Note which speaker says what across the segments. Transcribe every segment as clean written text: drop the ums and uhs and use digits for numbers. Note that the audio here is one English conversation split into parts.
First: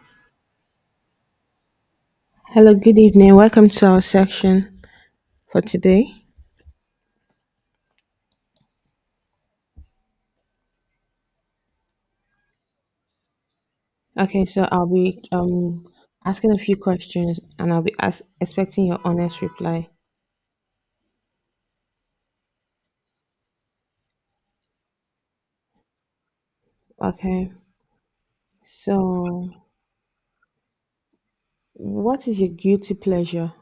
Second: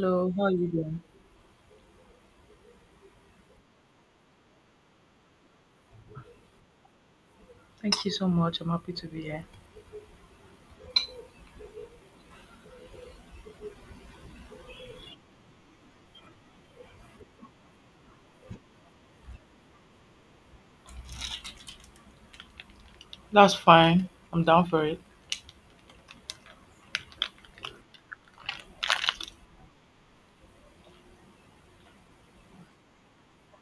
Speaker 1: Hello, how are you doing?
Speaker 2: Hello, good evening. Welcome to our section for today.
Speaker 1: Thank you so much. I'm happy to be here.
Speaker 2: Okay, so I'll be asking a few questions and I'll be as expecting your honest reply.
Speaker 1: That's fine. I'm down for it.
Speaker 2: Okay, so what is your guilty pleasure?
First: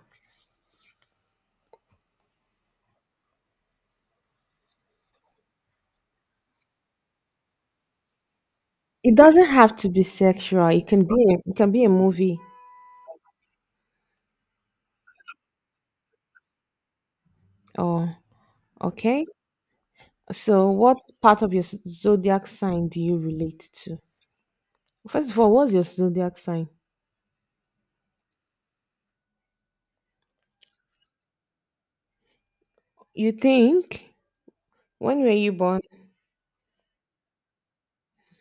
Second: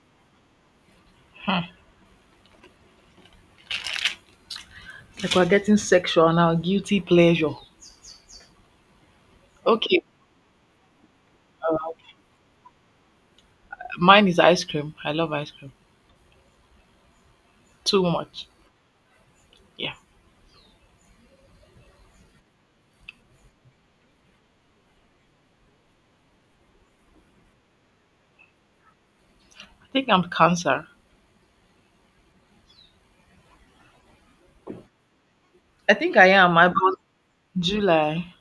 Speaker 1: Like we're getting sexual now, guilty pleasure.
Speaker 2: It doesn't have to be
Speaker 1: Okay.
Speaker 2: sexual. It can be a
Speaker 1: Uh,
Speaker 2: movie.
Speaker 1: Mine is ice cream. I love ice cream. Too
Speaker 2: Oh,
Speaker 1: much.
Speaker 2: okay.
Speaker 1: Yeah.
Speaker 2: So what part of your zodiac sign do you relate to? First of all, what's your zodiac sign?
Speaker 1: I think I'm cancer.
Speaker 2: You think, when were you born?
Speaker 1: I think I am. I but July.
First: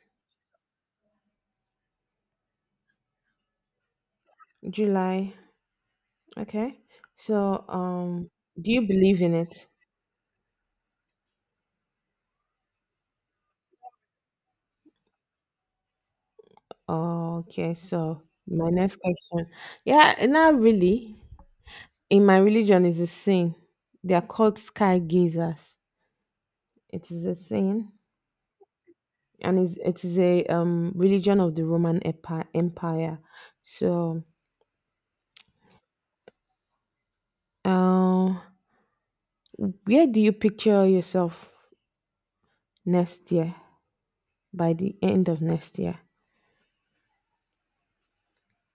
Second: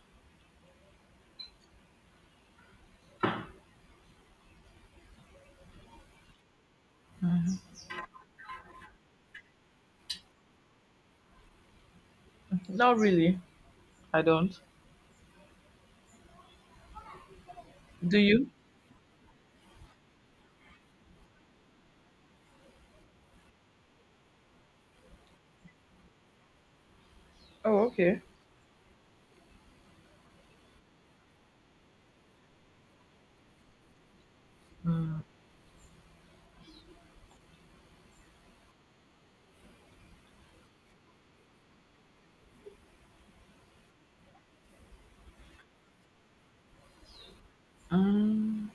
Speaker 2: July. Okay. So, do you believe in it?
Speaker 1: Not really. I don't.
Speaker 2: Okay,
Speaker 1: Do
Speaker 2: so
Speaker 1: you?
Speaker 2: my next question. Yeah, not really. In my religion, is a sin. They are called sky gazers. It is a
Speaker 1: Oh,
Speaker 2: sin,
Speaker 1: okay.
Speaker 2: and is it is a religion of the Empire. So,
Speaker 1: Mm.
Speaker 2: um, where do you picture yourself next year? By the end of next year,
Speaker 1: Mm.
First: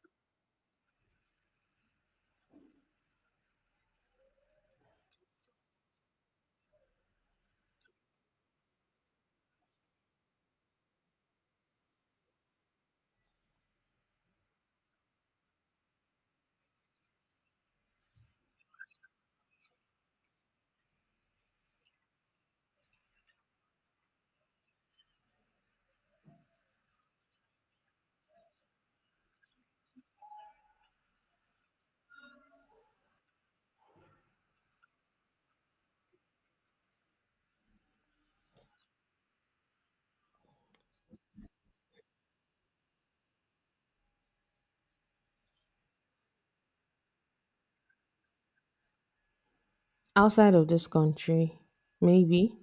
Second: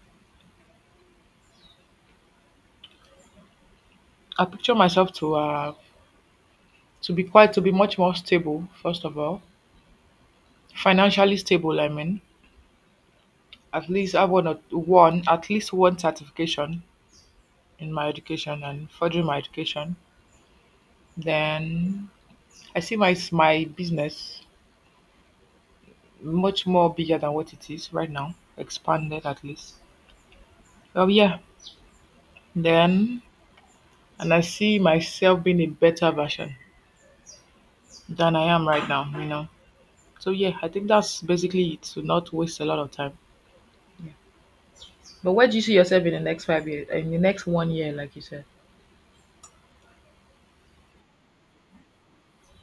Speaker 1: I picture myself to be much more stable. First of all, financially stable. I mean, at least have one or one at least one certification in my education and furthering my education. Then I see my business much more bigger than what it is right now, expanded at least. Oh yeah, then and I see myself being a better version than I am right now. You know, so yeah, I think that's basically it. To not waste a lot of time. Yeah. But where do you see yourself in the next 5 years? In the next one year, like you said,
Speaker 2: outside of this country, maybe.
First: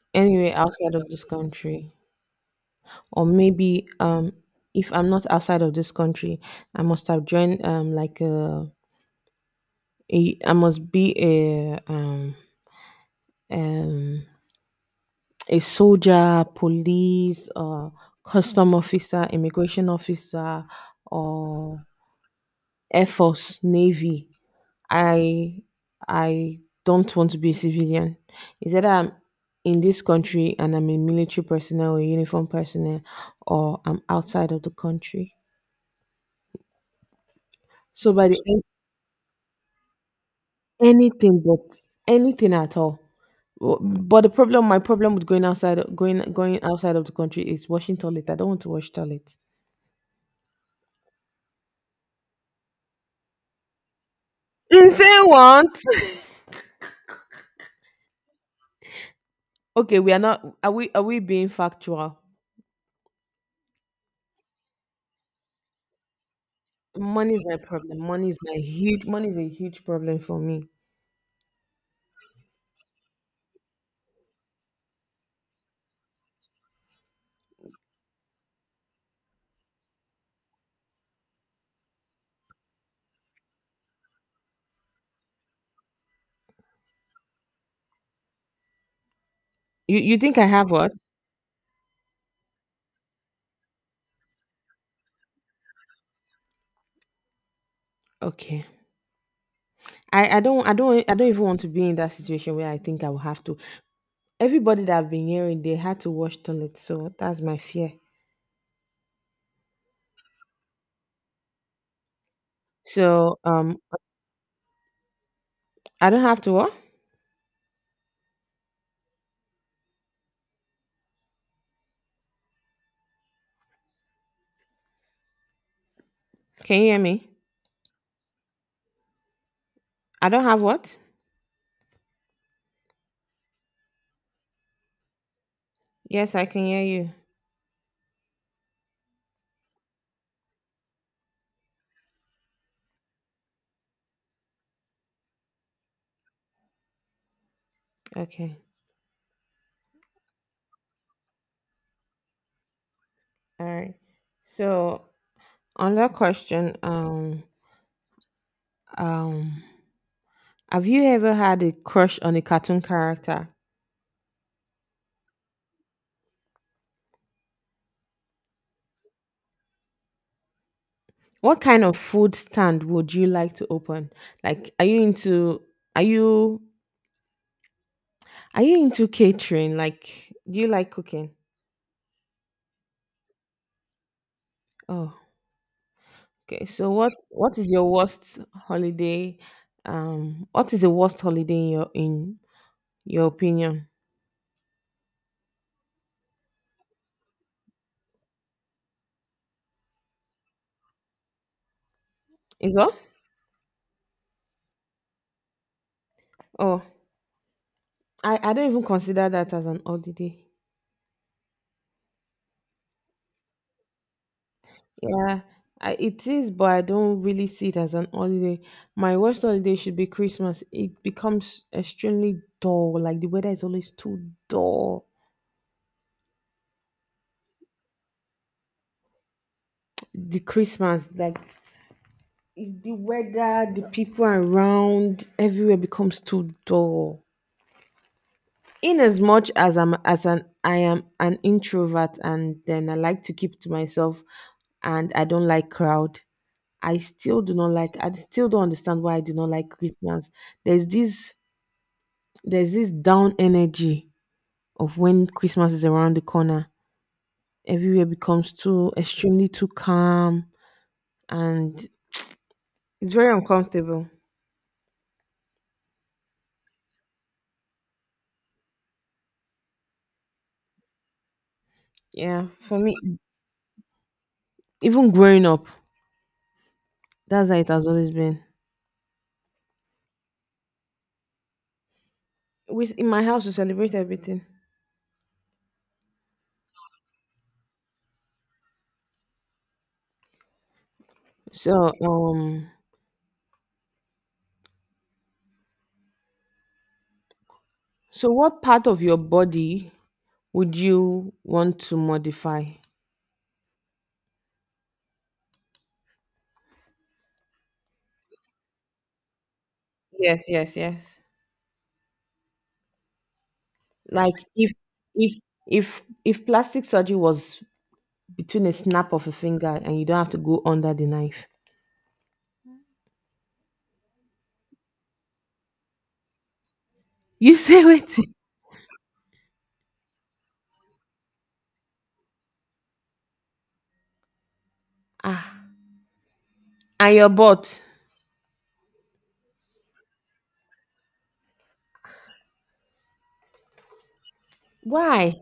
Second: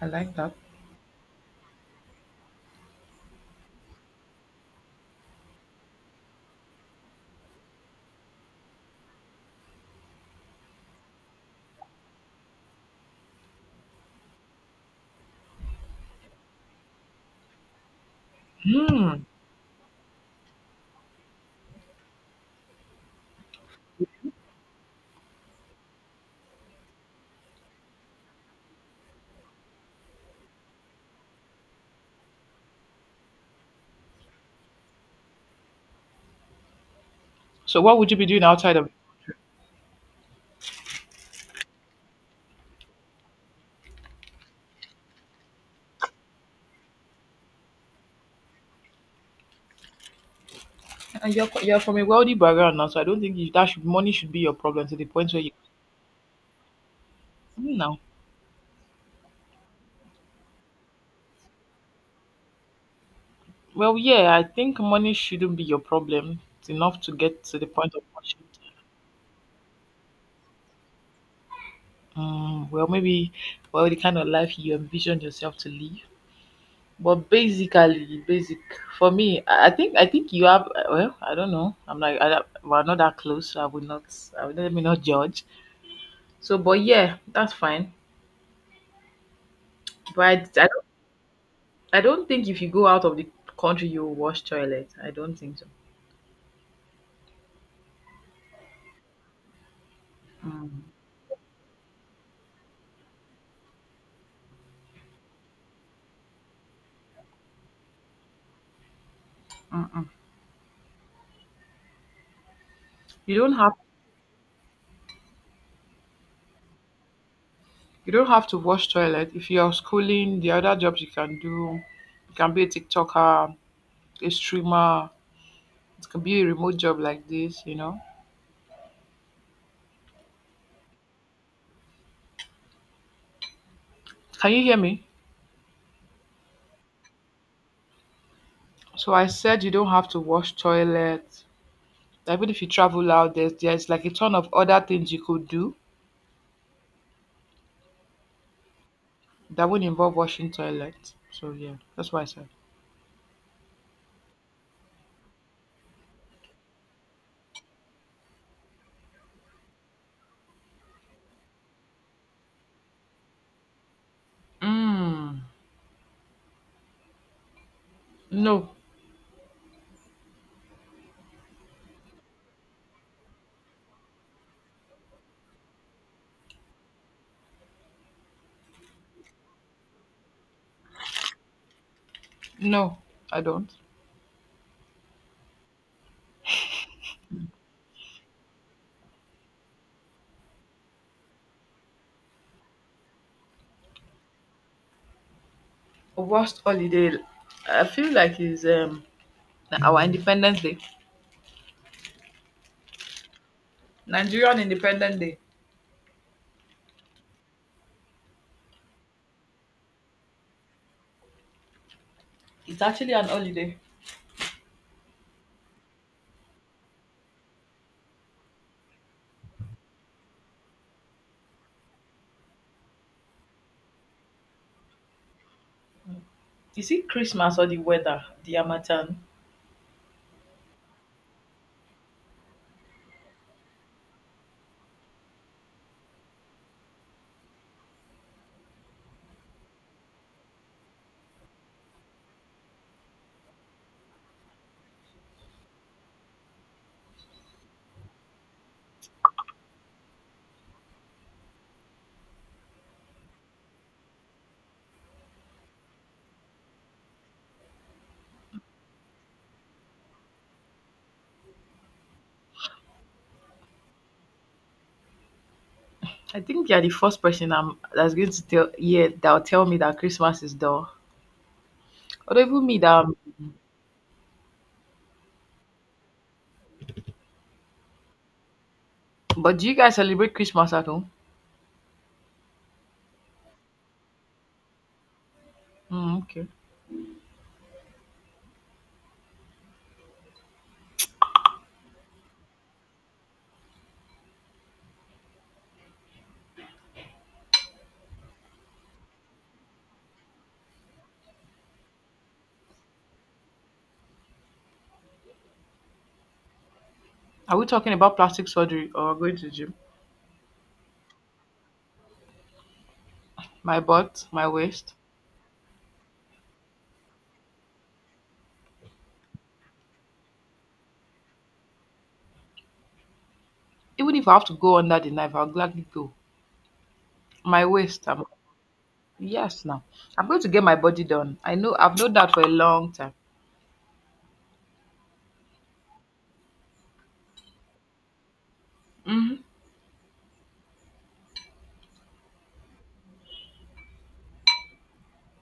Speaker 1: I like
Speaker 2: Anyway,
Speaker 1: that.
Speaker 2: outside of this country. Or maybe if I'm not outside of this country, I must have joined like a I must be um a soldier, police, or custom officer,
Speaker 1: Hmm.
Speaker 2: immigration officer, or air force, navy. I i don't want to be a civilian. Is that I'm in this country and I'm a military personnel or uniform personnel, or I'm outside of the country.
Speaker 1: So what would
Speaker 2: So
Speaker 1: you be
Speaker 2: by the
Speaker 1: doing
Speaker 2: end,
Speaker 1: outside of?
Speaker 2: anything but anything at all. But the problem, my problem with going outside, going outside of the country is washing toilet. I don't want to wash toilet.
Speaker 1: And you're from a wealthy background now, so I don't think you, that should money should be your problem to the
Speaker 2: Insane
Speaker 1: point where you...
Speaker 2: want.
Speaker 1: Hmm, now.
Speaker 2: Okay, we are not. Are we? Are we being factual?
Speaker 1: Well, yeah, I think money shouldn't be your problem. It's enough to
Speaker 2: Money is
Speaker 1: get
Speaker 2: my
Speaker 1: to the point
Speaker 2: problem.
Speaker 1: of
Speaker 2: Money is
Speaker 1: worship.
Speaker 2: my huge. Money is a huge problem for me.
Speaker 1: Well, maybe well the kind of life you envision yourself to live. But basic for me, I think you have. Well, I don't know. I'm like I, don't- we're not that close. So I would not. I would Let me not judge. So, but yeah, that's fine.
Speaker 2: You
Speaker 1: But I,
Speaker 2: think I
Speaker 1: I
Speaker 2: have
Speaker 1: don't.
Speaker 2: what?
Speaker 1: I don't think if you go out of the country, you will wash toilet. I don't think so.
Speaker 2: Okay. I don't even want to be in that situation where I think I will have to. Everybody that I've been hearing, they had to wash toilet, so that's my fear.
Speaker 1: Mm-mm. You
Speaker 2: So
Speaker 1: don't have
Speaker 2: I don't have to what?
Speaker 1: you don't have to wash toilet if you're schooling. The other jobs you can do, you can be a TikToker, a streamer. It can be a remote
Speaker 2: Can you hear
Speaker 1: job like
Speaker 2: me?
Speaker 1: this. You know.
Speaker 2: I don't have what?
Speaker 1: Can you hear me?
Speaker 2: Yes, I can hear you.
Speaker 1: So I said you don't have to wash toilet. Like, even if you travel out, there's like a ton of other things you could do
Speaker 2: Okay.
Speaker 1: that would involve washing toilet. So yeah, that's what I said.
Speaker 2: All right. So on that question, um, have you ever had a crush on a cartoon character?
Speaker 1: Mm, no,
Speaker 2: What kind of food stand would you like to open? Like, are you into, are you are you into catering? Like, do you like cooking?
Speaker 1: no, I don't.
Speaker 2: Oh, okay. So what is your worst holiday? What is the worst holiday in your opinion?
Speaker 1: Worst holiday. I feel like is our Independence Day.
Speaker 2: Is what?
Speaker 1: Nigerian Independent Day.
Speaker 2: Oh, I don't even consider that as an holiday.
Speaker 1: It's actually an holiday.
Speaker 2: Yeah, I, it is, but I don't really see it as an holiday. My worst holiday should be Christmas. It becomes extremely dull. Like the weather is always too dull.
Speaker 1: Is it Christmas or the weather? The Harmattan.
Speaker 2: The Christmas, like, is the weather, the people around, everywhere becomes too dull. In as much as I am an introvert and then I like to keep to myself and I don't like crowd. I still don't understand why I do not like Christmas. There's this there's this down energy of when Christmas is around the corner. Everywhere becomes too extremely too calm, and it's very uncomfortable.
Speaker 1: I think you're the first person I'm, that's going to tell yeah that'll tell me that Christmas is dull. Or
Speaker 2: Yeah,
Speaker 1: even
Speaker 2: for
Speaker 1: me that.
Speaker 2: me, even growing up, that's how it has always been.
Speaker 1: But do you guys celebrate Christmas at home?
Speaker 2: We in my house, we celebrate everything.
Speaker 1: Mm, okay.
Speaker 2: So so, what part of your body would you want to modify?
Speaker 1: Are we talking about plastic surgery or going to the gym?
Speaker 2: Yes, yes, yes.
Speaker 1: My butt,
Speaker 2: Like,
Speaker 1: my waist.
Speaker 2: if if plastic surgery was between a snap of a finger and you don't have to go under the knife,
Speaker 1: Even if I have to go under the knife, I'll gladly go.
Speaker 2: you
Speaker 1: My
Speaker 2: say
Speaker 1: waist.
Speaker 2: wait.
Speaker 1: Yes, now I'm going to get my body done. I've known that for a long time.
Speaker 2: Ah, and your butt.
Speaker 1: Mhm.
Speaker 2: Why?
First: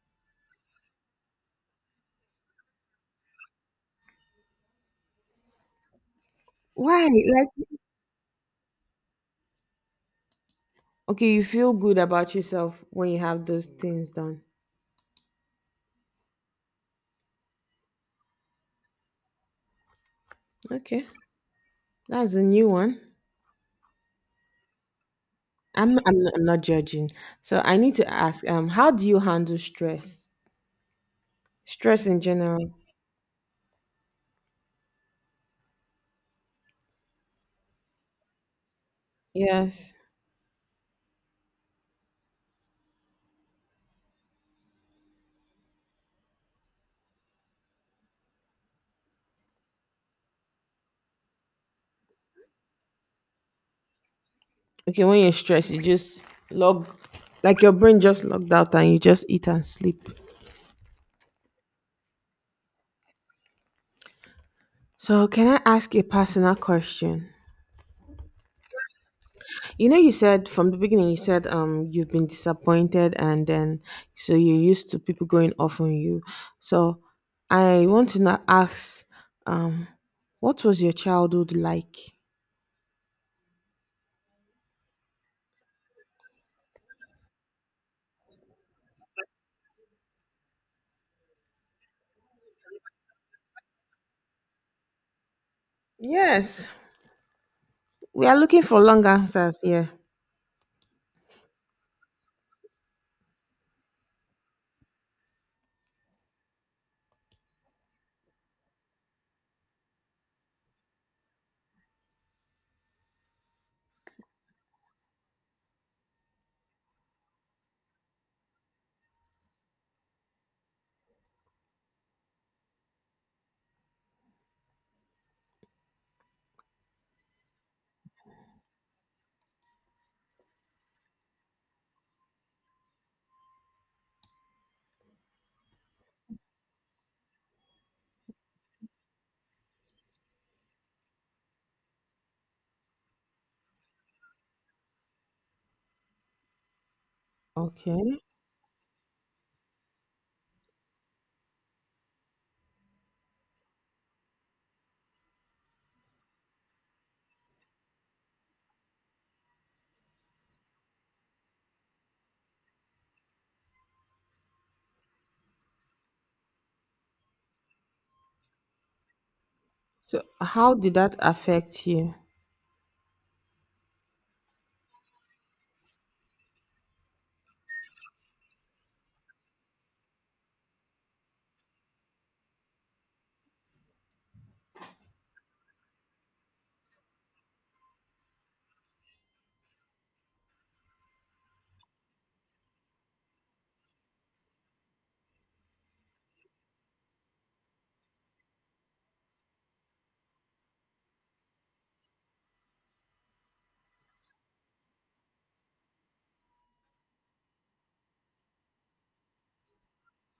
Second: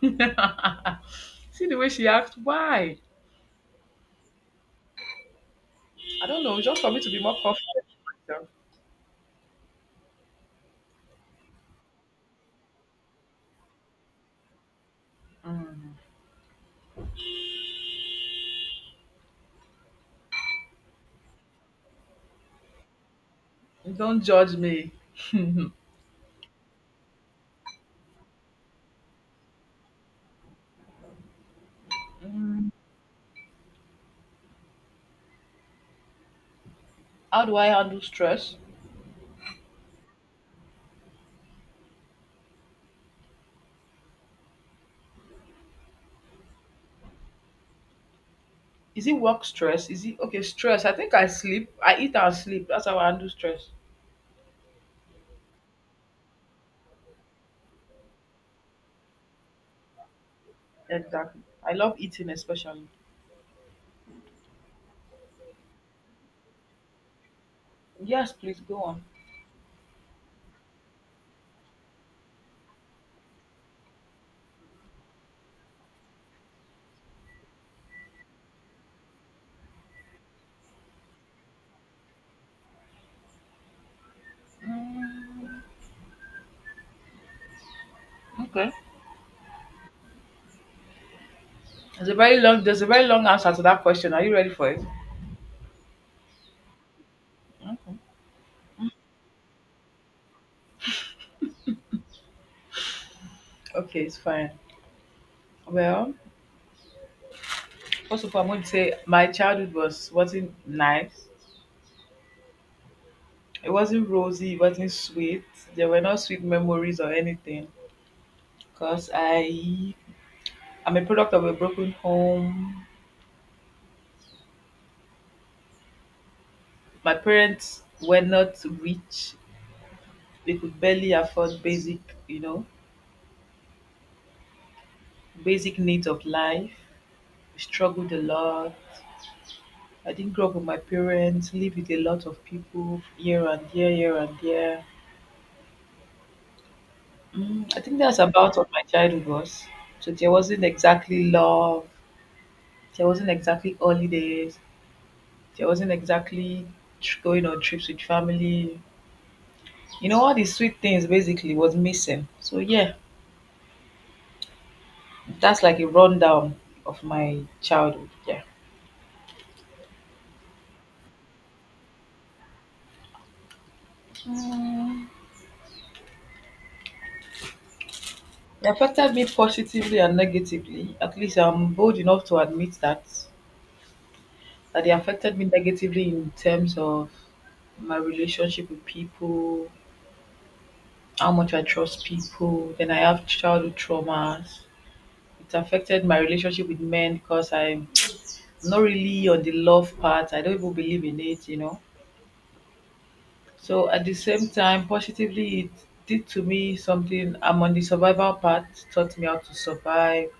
Speaker 1: See the way she asked, why? I don't know, just for me
Speaker 2: Why?
Speaker 1: to be more
Speaker 2: Like,
Speaker 1: confident in myself.
Speaker 2: okay, you feel good about yourself when you have those things done. Okay, that's a new one.
Speaker 1: Don't judge me.
Speaker 2: I'm not judging. So I need to ask, how do you handle stress? Stress in general.
Speaker 1: How do I handle stress?
Speaker 2: Yes.
Speaker 1: Is it work stress? Is it okay? Stress. I think I sleep. I eat and sleep. That's how I handle stress.
Speaker 2: Okay, when you're stressed, you just log, like your brain just logged out and you just eat and sleep.
Speaker 1: Exactly. I love eating especially.
Speaker 2: So can I ask a personal question?
Speaker 1: Yes, please go on.
Speaker 2: You know, you said from the beginning, you said you've been disappointed, and then so you're used to people going off on you. So I want to now ask um what was your childhood like?
Speaker 1: Okay. There's a very long answer to that question. Are you ready for it?
Speaker 2: Yes. We are looking for long answers here.
Speaker 1: Okay, it's fine. Well, first of all, I'm going to say my childhood wasn't nice. It wasn't rosy. It wasn't sweet. There were no sweet memories or anything. Cause I'm a product of a broken home. My parents were not rich. They could barely afford you know, basic needs of life. I struggled a lot. I didn't grow up with my parents, live with a lot of people year and year, year and year. I think that's
Speaker 2: Okay.
Speaker 1: about what my childhood was. So there wasn't exactly love. There wasn't exactly holidays. There wasn't exactly going on trips with family. You know, all these sweet things basically was missing. So yeah, that's like a rundown of my childhood. Yeah.
Speaker 2: So how did that affect you?
Speaker 1: Mm, It affected me positively and negatively. At least I'm bold enough to admit that. That it affected me negatively in terms of my relationship with people, how much I trust people. Then I have childhood traumas. It affected my relationship with men because I'm not really on the love part. I don't even believe in it, you know. So at the same time, positively, it did to me something. I'm on the survival path, taught me how to survive,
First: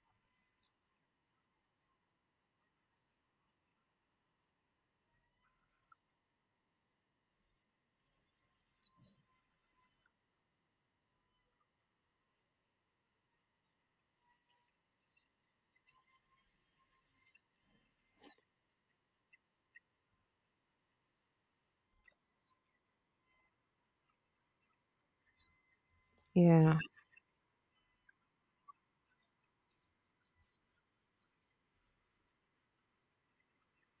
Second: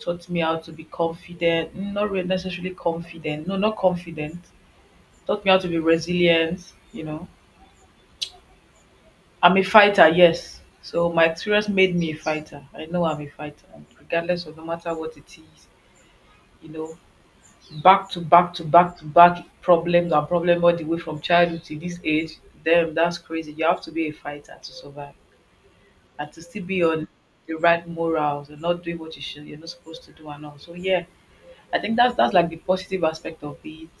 Speaker 1: taught me how to be confident, not really necessarily confident, no, not confident, taught me how to be resilient. You know, I'm a fighter, yes. So my experience made me a fighter. I know I'm a fighter, and regardless of no matter what it is, you know, back to back to back to back problems and problem all the way from childhood to this age. Damn, that's crazy. You have to be a fighter to survive. And to still
Speaker 2: Yeah.
Speaker 1: be on the right morals and not doing what you're not supposed to do and all. So yeah, I think that's like the positive aspect of it.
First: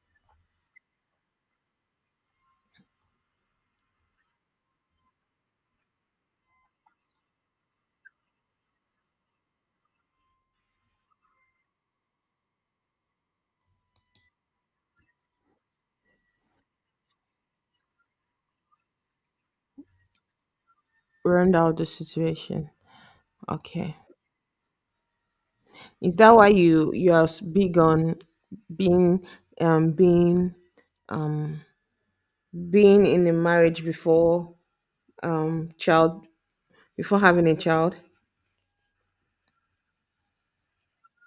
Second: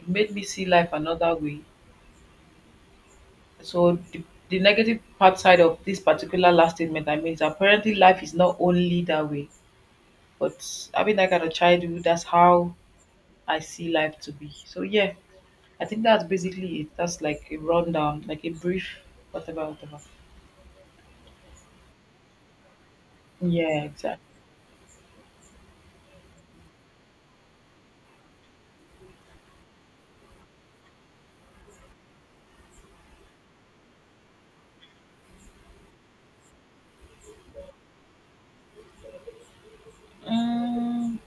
Speaker 1: It made me see life another way. So the negative part side of this particular last statement I made is apparently life is not only that way. But having that kind of childhood, that's how I see life to be. So yeah, I think that's basically it. That's like a rundown, like a brief whatever, whatever.
Speaker 2: Round out the situation.
Speaker 1: Yeah,
Speaker 2: Okay,
Speaker 1: exactly.
Speaker 2: is that why you are big on being being um in a marriage before child before having a child?
Speaker 1: Mm,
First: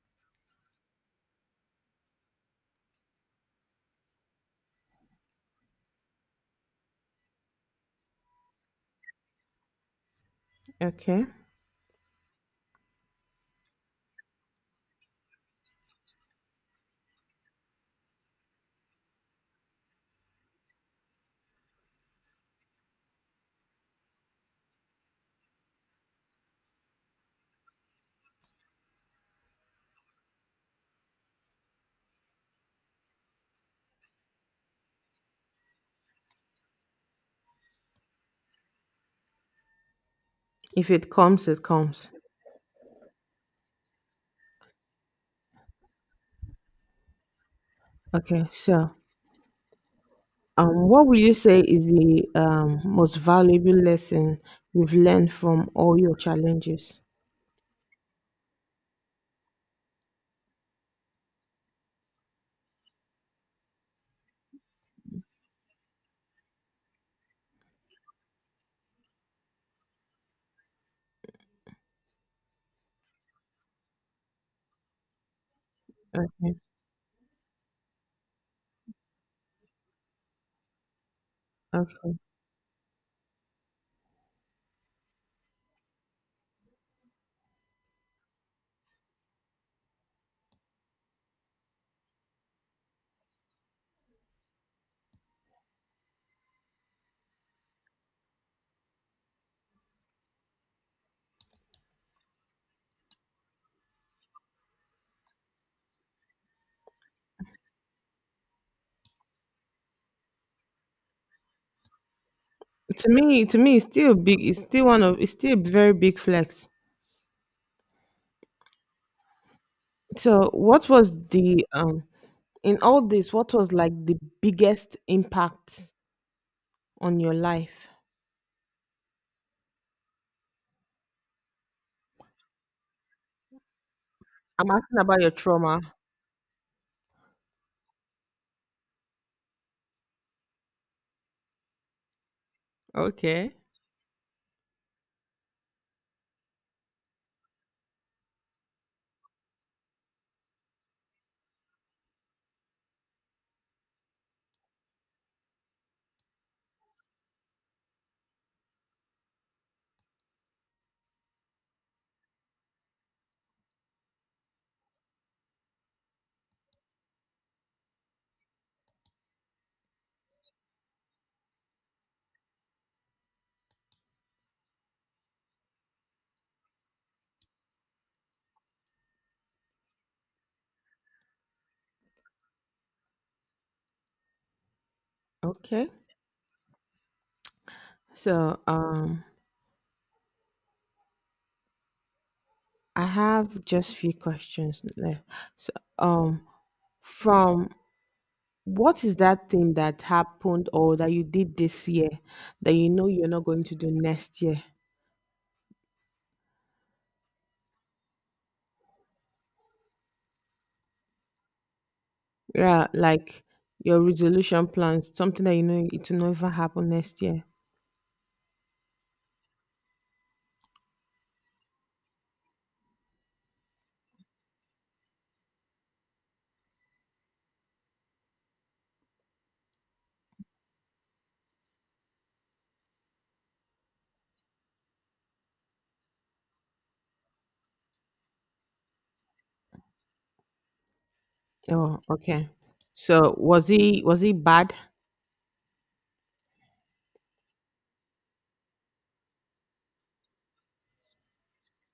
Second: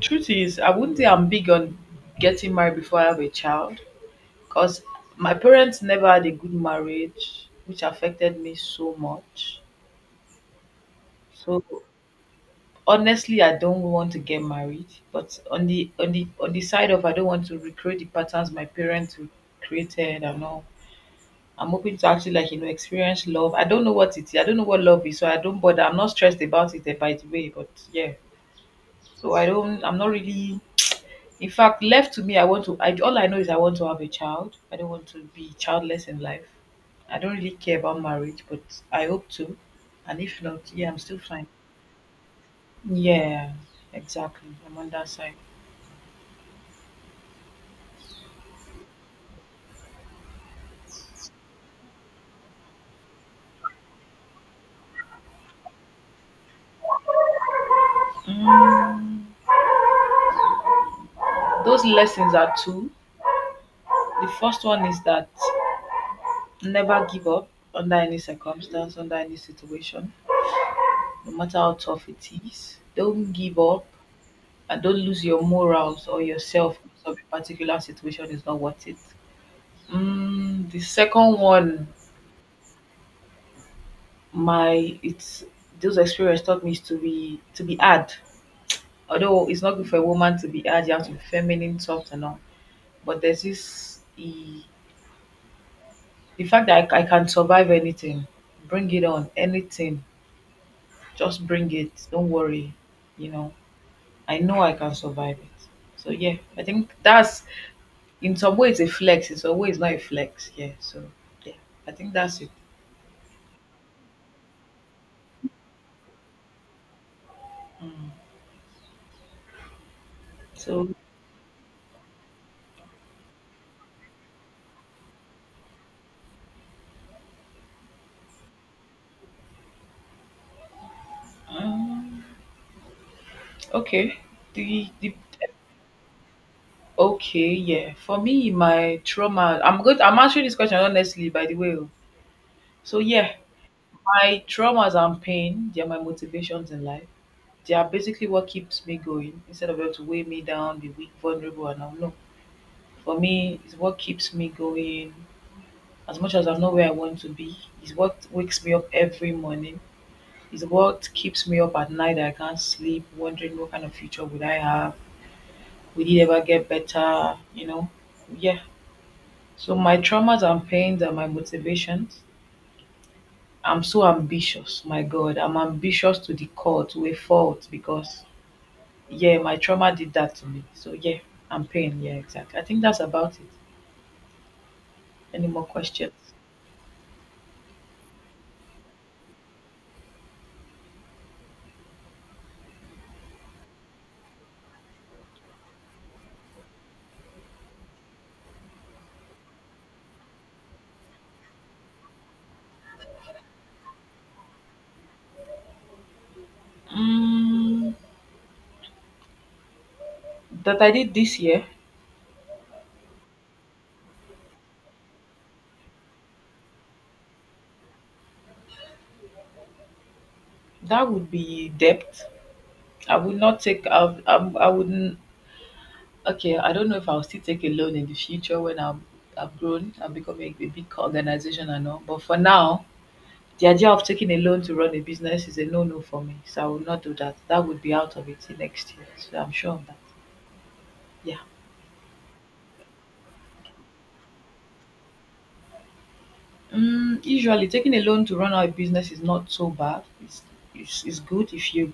Speaker 1: Truth is, I wouldn't say I'm big on getting married before I have a child because my parents never had a good marriage, which affected me so much.
Speaker 2: Okay,
Speaker 1: So honestly, I don't want to get married. But on the on the side of I don't want to recreate the patterns my parents created and all. I'm hoping to actually like experience love. I don't know what it is. I don't know what love is, so I don't bother. I'm not stressed about it eh, by the way. But yeah, so I don't. I'm not really. In fact, left to me, I want to. All I know is I want to have a child. I don't want to be childless in life. I don't really care about marriage, but I hope to. And if not, yeah,
Speaker 2: if
Speaker 1: I'm
Speaker 2: it
Speaker 1: still fine.
Speaker 2: comes, it comes.
Speaker 1: Yeah, exactly. I'm on that side.
Speaker 2: Okay, so what would you say is the most valuable lesson you've learned from all your challenges?
Speaker 1: Mm, those lessons are two. The first one is that never give up under any circumstance, under any situation, no matter how tough it is. Don't give up and don't lose your morals or
Speaker 2: Okay.
Speaker 1: yourself because of a particular situation is not worth it. The second one,
Speaker 2: Okay.
Speaker 1: my it's those experience taught me is to be hard. Although it's not good for a woman to be hard, you have to be feminine, soft and all. But there's this the fact that I can survive anything, bring it on, anything, just bring it. Don't worry, you know. I know I can survive it. So yeah, I think that's in some ways a flex. In some ways not a flex. Yeah. So yeah, I think that's it.
Speaker 2: To me, it's still big. It's still one of. It's still a very big flex. So, what
Speaker 1: So
Speaker 2: was the in all this? What was like the biggest impact on your life?
Speaker 1: um, okay,
Speaker 2: I'm
Speaker 1: the
Speaker 2: asking
Speaker 1: the
Speaker 2: about your trauma.
Speaker 1: okay, yeah. For me, my trauma, I'm good. I'm answering this question honestly, by the way. Oh. So, yeah,
Speaker 2: Okay.
Speaker 1: my traumas and pain, they're my motivations in life. They are basically what keeps me going instead of them to weigh me down, be weak, vulnerable, and I'm low. For me, it's what keeps me going. As much as I'm not where I want to be, it's what wakes me up every morning. It's what keeps me up at night, that I can't sleep, wondering what kind of future would I have? Will it ever get better? You know, yeah. So my traumas and pains are my motivations. I'm so ambitious. My God, I'm ambitious to the core, to a fault, because yeah, my trauma did that to me. So yeah, I'm pain. Yeah, exactly. I think that's about it. Any more
Speaker 2: Okay.
Speaker 1: questions?
Speaker 2: So, I have just few questions left. So, um, from what is that thing that happened or that you did this year that you know you're not going to do next year?
Speaker 1: Mm, that I did this year,
Speaker 2: Yeah, like your resolution plans, something that you know it will never happen next year.
Speaker 1: that would be debt. I would not take. I wouldn't. Okay, I don't know if I'll still take a loan in the future when I've grown and become a big organization and all. But for now, the idea of taking a loan to run a business is a no no for me, so I will not do that. That would be out of it till next year, so I'm sure of that. Yeah.
Speaker 2: Oh, okay. So was he bad?
Speaker 1: Usually, taking a loan to run out a business is not so bad. It's good if you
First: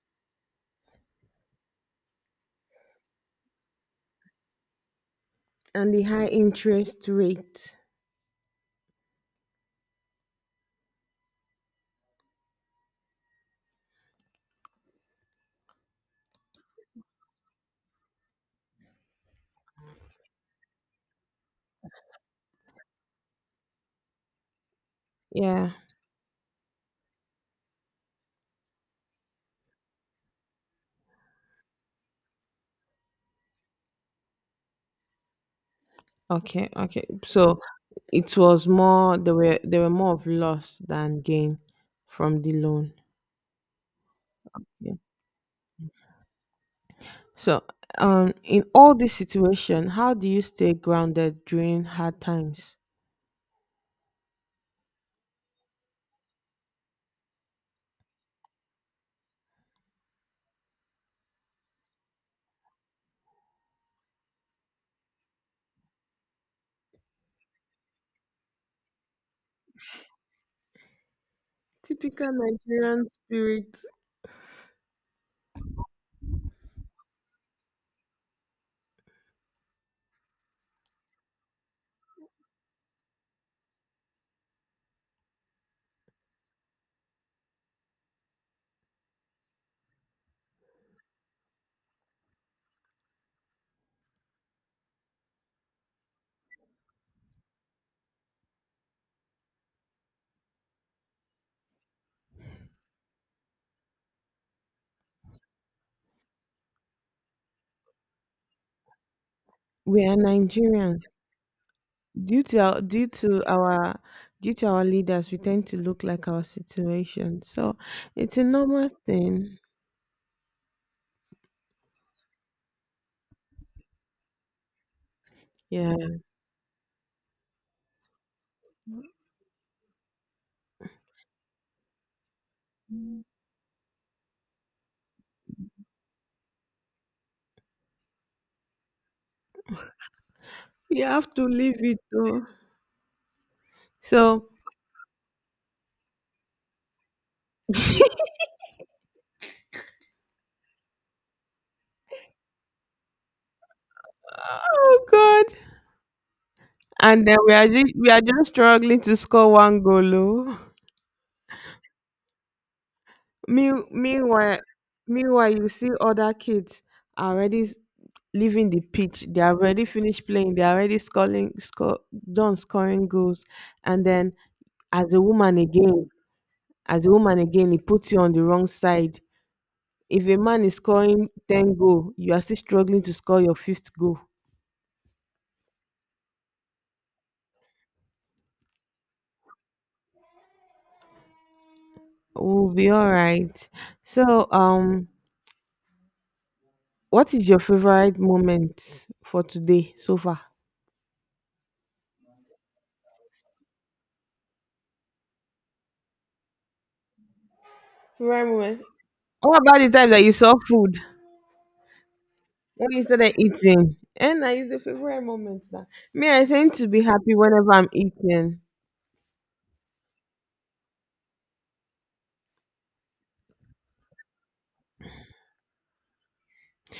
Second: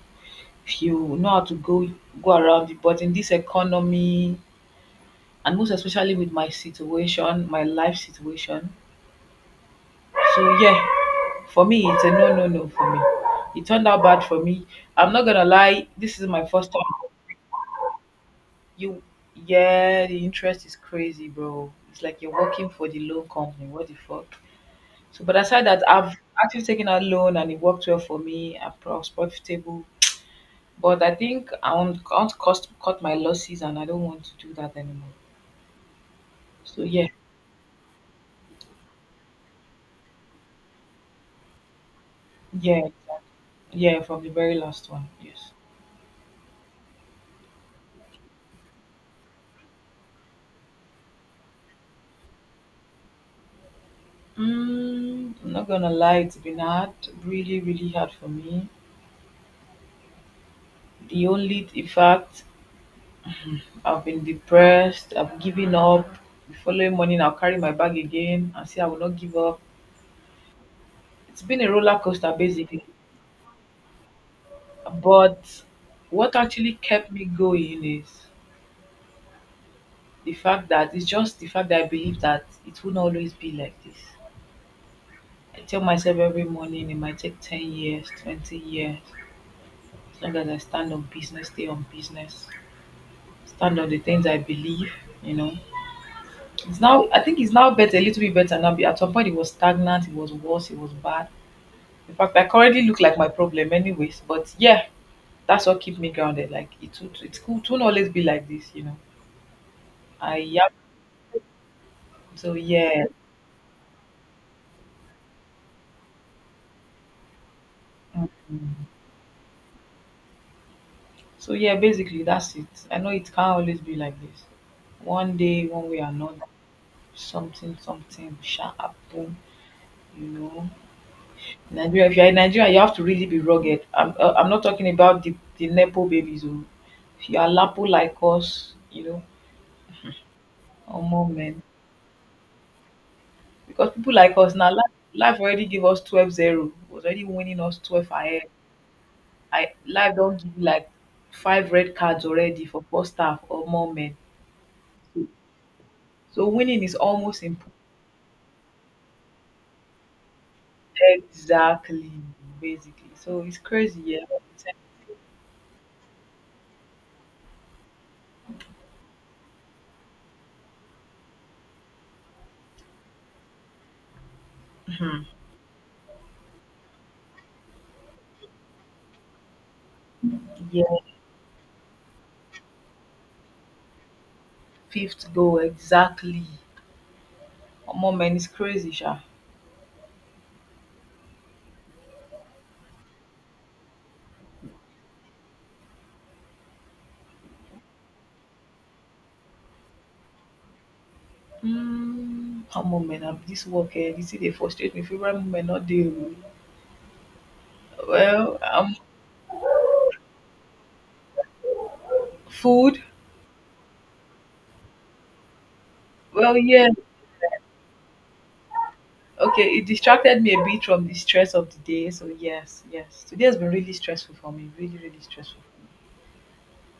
Speaker 1: if you know how to go around it. But in this economy, and most
Speaker 2: And the
Speaker 1: especially
Speaker 2: high
Speaker 1: with my
Speaker 2: interest
Speaker 1: situation, my
Speaker 2: rate.
Speaker 1: life situation, so yeah, for me it's a no no no for me. It turned out bad for me. I'm not gonna lie. This is my first time. You, yeah, the interest is crazy, bro. It's like you're working for the loan company. What the fuck? So, but aside
Speaker 2: Yeah.
Speaker 1: that, I've actually taken out loan and it worked well for me. I was profitable, but I think I want to cut my losses and I don't want to do that anymore.
Speaker 2: Okay.
Speaker 1: So,
Speaker 2: Okay.
Speaker 1: yeah,
Speaker 2: So it was more, there were more of loss than gain from the
Speaker 1: yeah,
Speaker 2: loan.
Speaker 1: yeah, from the very last
Speaker 2: Yeah.
Speaker 1: one, yes.
Speaker 2: So in all this situation, how do you stay grounded during hard times?
Speaker 1: I'm not gonna lie, it's been hard, really, really hard for me. In fact, I've been depressed, I've given up. The following morning, I'll carry my bag again and say I will not give up. It's been a roller
Speaker 2: Typical
Speaker 1: coaster basically.
Speaker 2: Nigerian spirit.
Speaker 1: But what actually kept me going is the fact that it's just the fact that I believe that it won't always be like this. I tell myself every morning it might take 10 years, 20 years, as long as I stand on business, stay on business, stand on the things I believe, you know. I think it's now better, a little bit better now. At some point, it was stagnant, it was worse, it was bad. In fact, I currently look like my problem anyways, but yeah, that's what keep me grounded. Like it would it could it won't always be like this.
Speaker 2: We are
Speaker 1: I Yeah.
Speaker 2: Nigerians. Due
Speaker 1: So
Speaker 2: to our, due
Speaker 1: yeah.
Speaker 2: to our Due to our leaders, we tend to look like our situation. So it's a normal
Speaker 1: Mm.
Speaker 2: thing.
Speaker 1: So yeah, basically that's it. I know it can't always be like this. One day, one
Speaker 2: Yeah,
Speaker 1: way or another, something shall happen, you know. Nigeria, if you're in Nigeria, you have to really be rugged. I'm not talking about the Nepo babies. Oh. If you are Lapo like us,
Speaker 2: we
Speaker 1: or more
Speaker 2: have to
Speaker 1: men,
Speaker 2: leave it though.
Speaker 1: because people like
Speaker 2: So
Speaker 1: us now, life already give us 12-0. 0 was already winning us 12 ahead. I Life don't give you like five red cards already for first staff or more men.
Speaker 2: oh god,
Speaker 1: So winning is
Speaker 2: and then
Speaker 1: almost impossible.
Speaker 2: we are just struggling to score one goal. Oh.
Speaker 1: Exactly, basically. So it's
Speaker 2: Mean-
Speaker 1: crazy, yeah.
Speaker 2: Meanwhile, Meanwhile, you see other kids are already leaving the pitch. They have already finished playing. They are already done scoring goals, and then as a
Speaker 1: Mhm.
Speaker 2: woman again as a woman again, it puts you on the wrong side. If a man is
Speaker 1: Yeah,
Speaker 2: scoring 10 goal, you are still struggling to score your fifth goal.
Speaker 1: fifth goal exactly. Omo man is crazy, sha.
Speaker 2: We'll be all right. So, what is your favorite moment for today so far?
Speaker 1: Omo man, I'm this work this thing dey frustrate me. Favorite moment not dey. Oh.
Speaker 2: Favorite
Speaker 1: Well,
Speaker 2: moment. What about the time that you saw food, when
Speaker 1: food.
Speaker 2: you started eating? And I is the favorite moment now. Me, I
Speaker 1: Well,
Speaker 2: tend to
Speaker 1: yeah.
Speaker 2: be happy whenever I'm eating.
Speaker 1: Okay, it distracted me a bit from the stress of the day. So yes, yes. Today has been really stressful for me. Really, really stressful.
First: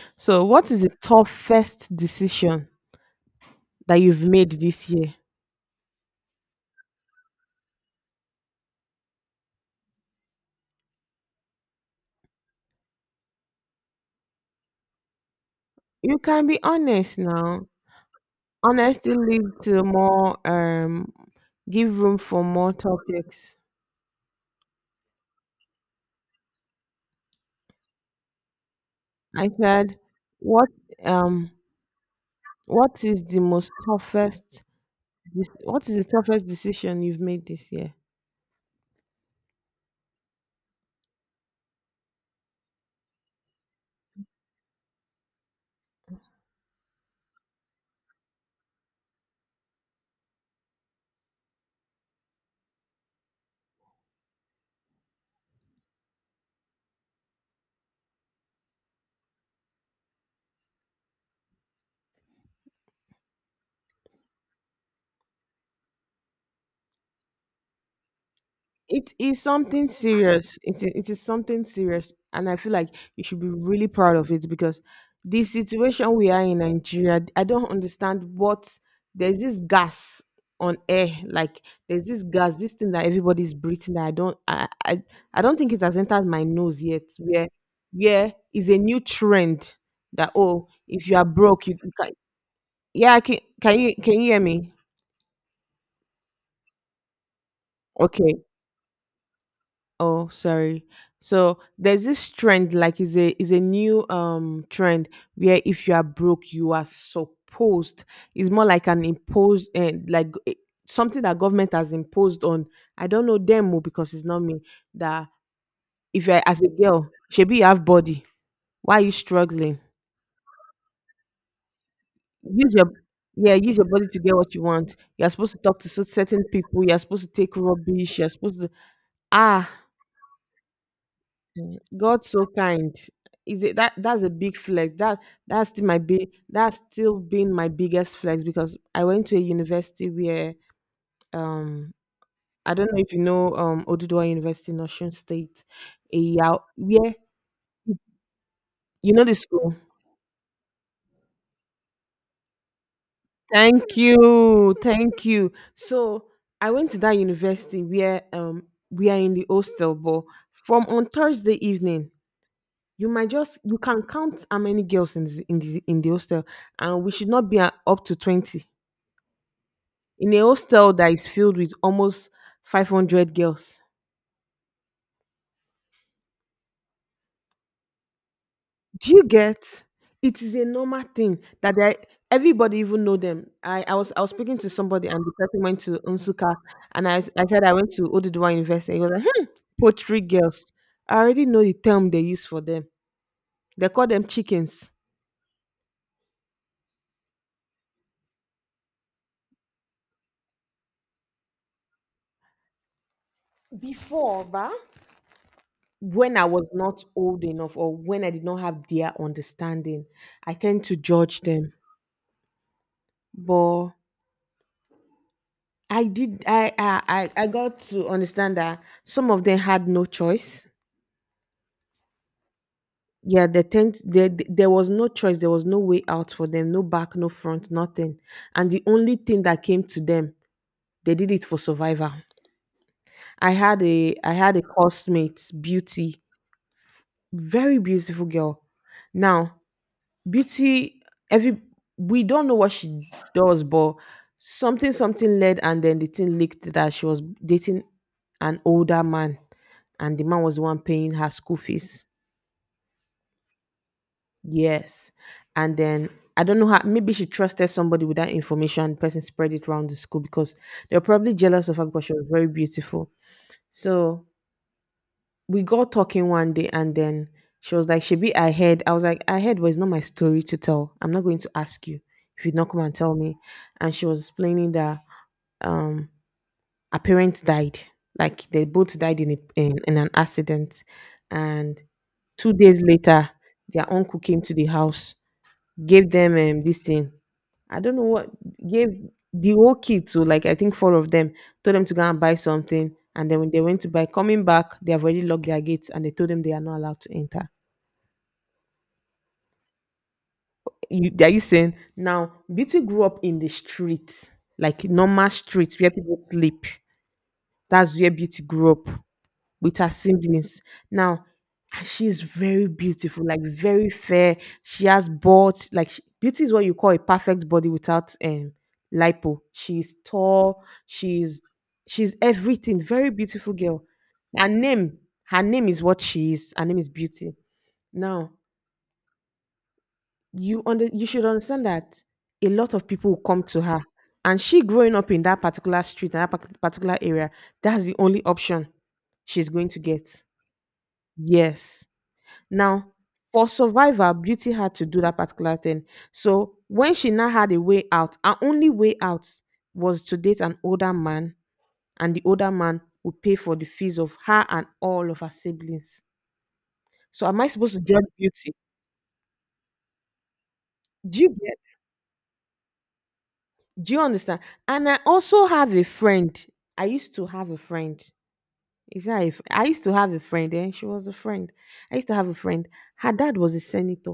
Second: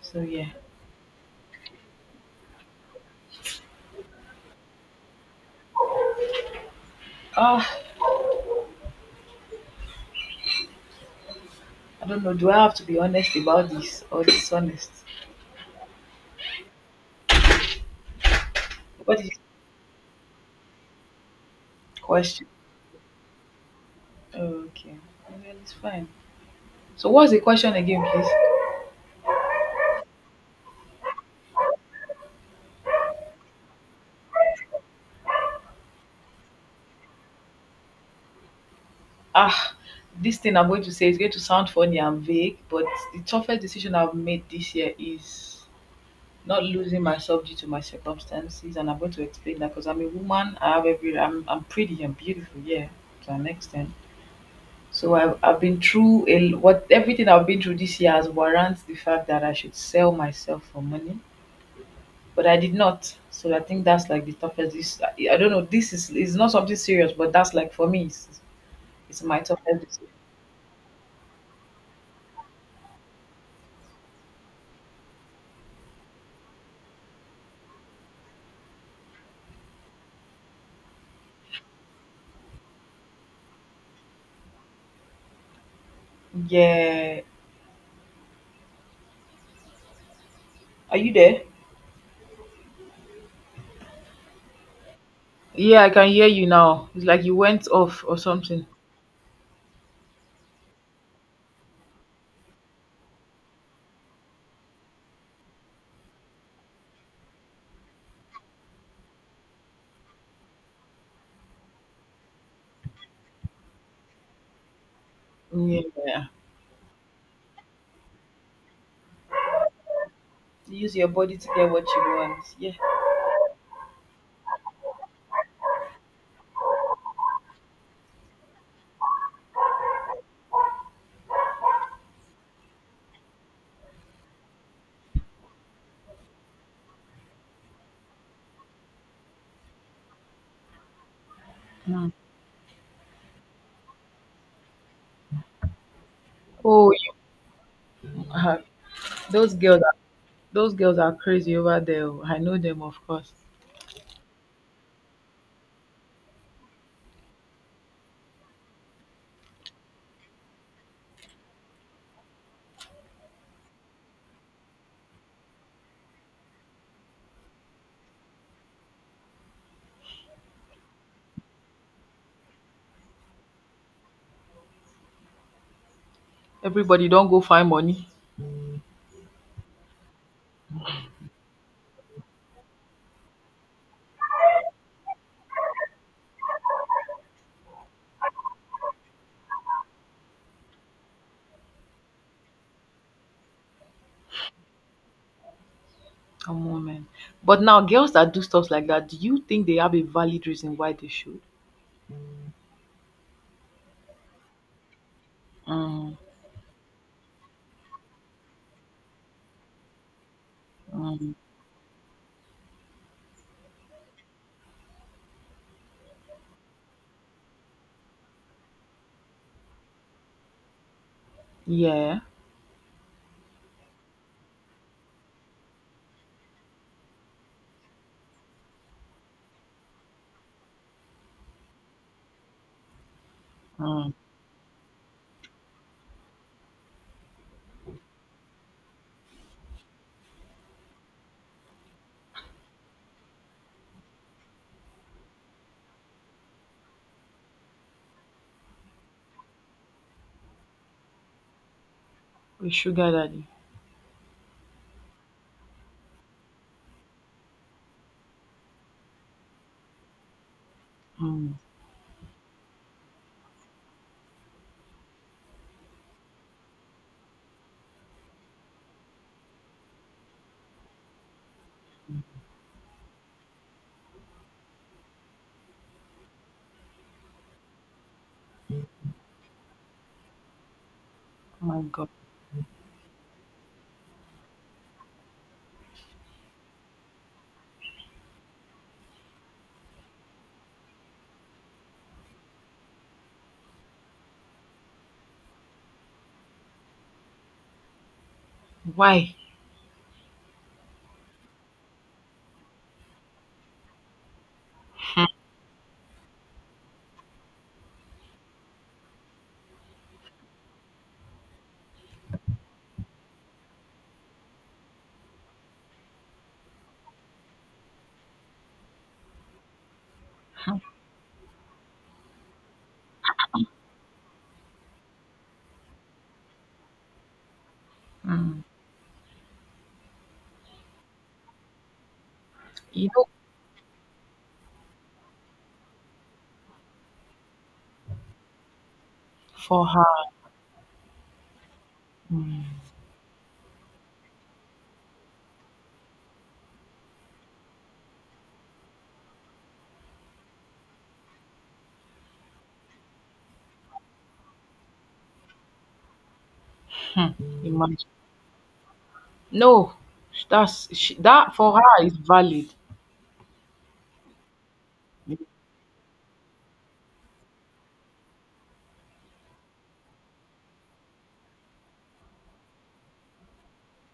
Speaker 1: So
Speaker 2: So,
Speaker 1: yeah.
Speaker 2: what is the toughest decision that you've made this year?
Speaker 1: Ah, I don't know. Do I have to be honest about this or dishonest?
Speaker 2: You can be honest now. Honesty
Speaker 1: What is the
Speaker 2: lead to more, give room for
Speaker 1: question?
Speaker 2: more topics.
Speaker 1: Okay. Well, it's fine. So what's the question again, please?
Speaker 2: I said, what, um, is the what is the toughest decision you've made this year?
Speaker 1: Ah, this thing I'm going to say is going to sound funny and vague, but the toughest decision I've made this year is not losing myself due to my circumstances. And I'm going to explain that because I'm a woman. I have every. I'm pretty and beautiful. Yeah, to an extent. So I've been through what everything I've been through this year has warrants the fact that I should sell myself for money, but I did not. So I think that's like the toughest. This I don't know. This is not something serious, but that's like for me, it's,
Speaker 2: It
Speaker 1: it's my
Speaker 2: is
Speaker 1: toughest.
Speaker 2: something
Speaker 1: Decision.
Speaker 2: serious. It is something serious, and I feel like you should be really proud of it because the situation we are in Nigeria, I don't understand what. There's this gas on air, like there's this gas, this thing that everybody's breathing. That I don't think it has entered my nose yet.
Speaker 1: Yeah.
Speaker 2: Where is a new trend that oh,
Speaker 1: Are
Speaker 2: if
Speaker 1: you
Speaker 2: you are
Speaker 1: there?
Speaker 2: broke, you can, yeah, I can, can you hear me?
Speaker 1: Yeah, I can hear you now. It's like you went off or
Speaker 2: Okay.
Speaker 1: something.
Speaker 2: Oh, sorry. So there's this trend, like is a new trend where if you are broke, you are supposed. It's more like an imposed, and like something that government has imposed on. I don't know them oh, because it's not me. That
Speaker 1: Yeah.
Speaker 2: if you're as a girl, shebi you have body. Why are you struggling?
Speaker 1: To use your body to get what you want. Yeah.
Speaker 2: Use your, yeah, use your body to get what you want. You're supposed to talk to certain people. You're supposed to take rubbish. You're supposed to ah, God so kind. Is it that that's a big flex. That that's still been my biggest flex because I went to a university where um
Speaker 1: Mm.
Speaker 2: I don't know if you know Oduduwa University in Osun State. A
Speaker 1: Oh, you,
Speaker 2: where
Speaker 1: uh,
Speaker 2: you know the
Speaker 1: those
Speaker 2: school.
Speaker 1: girls, are, those girls are crazy over there. Oh. I know them, of course.
Speaker 2: Thank you. Thank you. So I went to that university where we are in the hostel, but from on Thursday evening you might just, you can count how many girls in this, in the hostel, and we should not be at up to 20 in a hostel that is filled with almost 500 girls.
Speaker 1: Everybody don't go find money.
Speaker 2: Do you get it is a normal thing that they, everybody even know them. I was speaking to somebody and the person went to Unsuka, and I said I went to Oduduwa University, he was like, hmm, poetry girls. I already know the term they use for them. They call them chickens
Speaker 1: Come on, man. But now, girls that do stuff like that, do you think they have a valid reason why they should?
Speaker 2: before ba.
Speaker 1: Mm.
Speaker 2: When I was not old enough or when I did not have their understanding, I tend to
Speaker 1: Mm.
Speaker 2: judge them. But I did I got to understand that some of them had no choice.
Speaker 1: Yeah.
Speaker 2: Yeah, they tend, there was no choice, there was no way out for them, no back, no front, nothing. And the only thing that came to them, they did it for survival.
Speaker 1: Mm.
Speaker 2: I had a coursemate, Beauty, very beautiful girl. Now Beauty, every we don't know what she does, but something led, and then the thing leaked that she was dating an older man, and the man was the one paying her school fees.
Speaker 1: With sugar daddy.
Speaker 2: Yes, and then I don't know how. Maybe she trusted somebody with that information. The person spread it around the school because they were probably
Speaker 1: Mm.
Speaker 2: jealous of her because she was very beautiful. So we got talking one day, and then she was like, she be I heard. I was like, I heard, but it's not my story to tell. I'm not going to ask you if you not come and tell me. And she was explaining that um her parents died. Like they both died in, in an accident.
Speaker 1: Oh
Speaker 2: And
Speaker 1: my God,
Speaker 2: 2 days later, their uncle came to the house, gave them this thing, I don't know what, gave the whole kid to, like, I think four of them, told them to go and buy something, and then when they went to buy, coming back, they have already locked their gates and they told them they are not allowed to enter.
Speaker 1: why?
Speaker 2: You, are you saying now? Beauty grew up in the street, like normal streets where people sleep. That's where Beauty grew up, with her siblings. Now, and she is very beautiful, like very fair. She has built like beauty is what you call a perfect body without lipo. She's tall. She's everything. Very beautiful girl. Her name, her name is what she is. Her name is Beauty. Now,
Speaker 1: Mm.
Speaker 2: you should understand that a lot of
Speaker 1: You
Speaker 2: people will
Speaker 1: know,
Speaker 2: come to her. And she growing up in that particular street, and that particular area, that's the only option she's going to
Speaker 1: for her,
Speaker 2: get. Yes.
Speaker 1: mm,
Speaker 2: Now, for survival, Beauty had to do that particular thing. So when she now had a way out, her only way out was to date an older man, and the older man would pay for the fees of her and all of her siblings. So
Speaker 1: hmm,
Speaker 2: am I supposed to judge
Speaker 1: imagine.
Speaker 2: Beauty?
Speaker 1: No,
Speaker 2: Do you
Speaker 1: that
Speaker 2: get?
Speaker 1: for her is valid.
Speaker 2: Do you understand? And I also have a friend. I used to have a friend. Is that if I used to have a friend, and she was a friend. I used to have a friend. Her dad was a senator.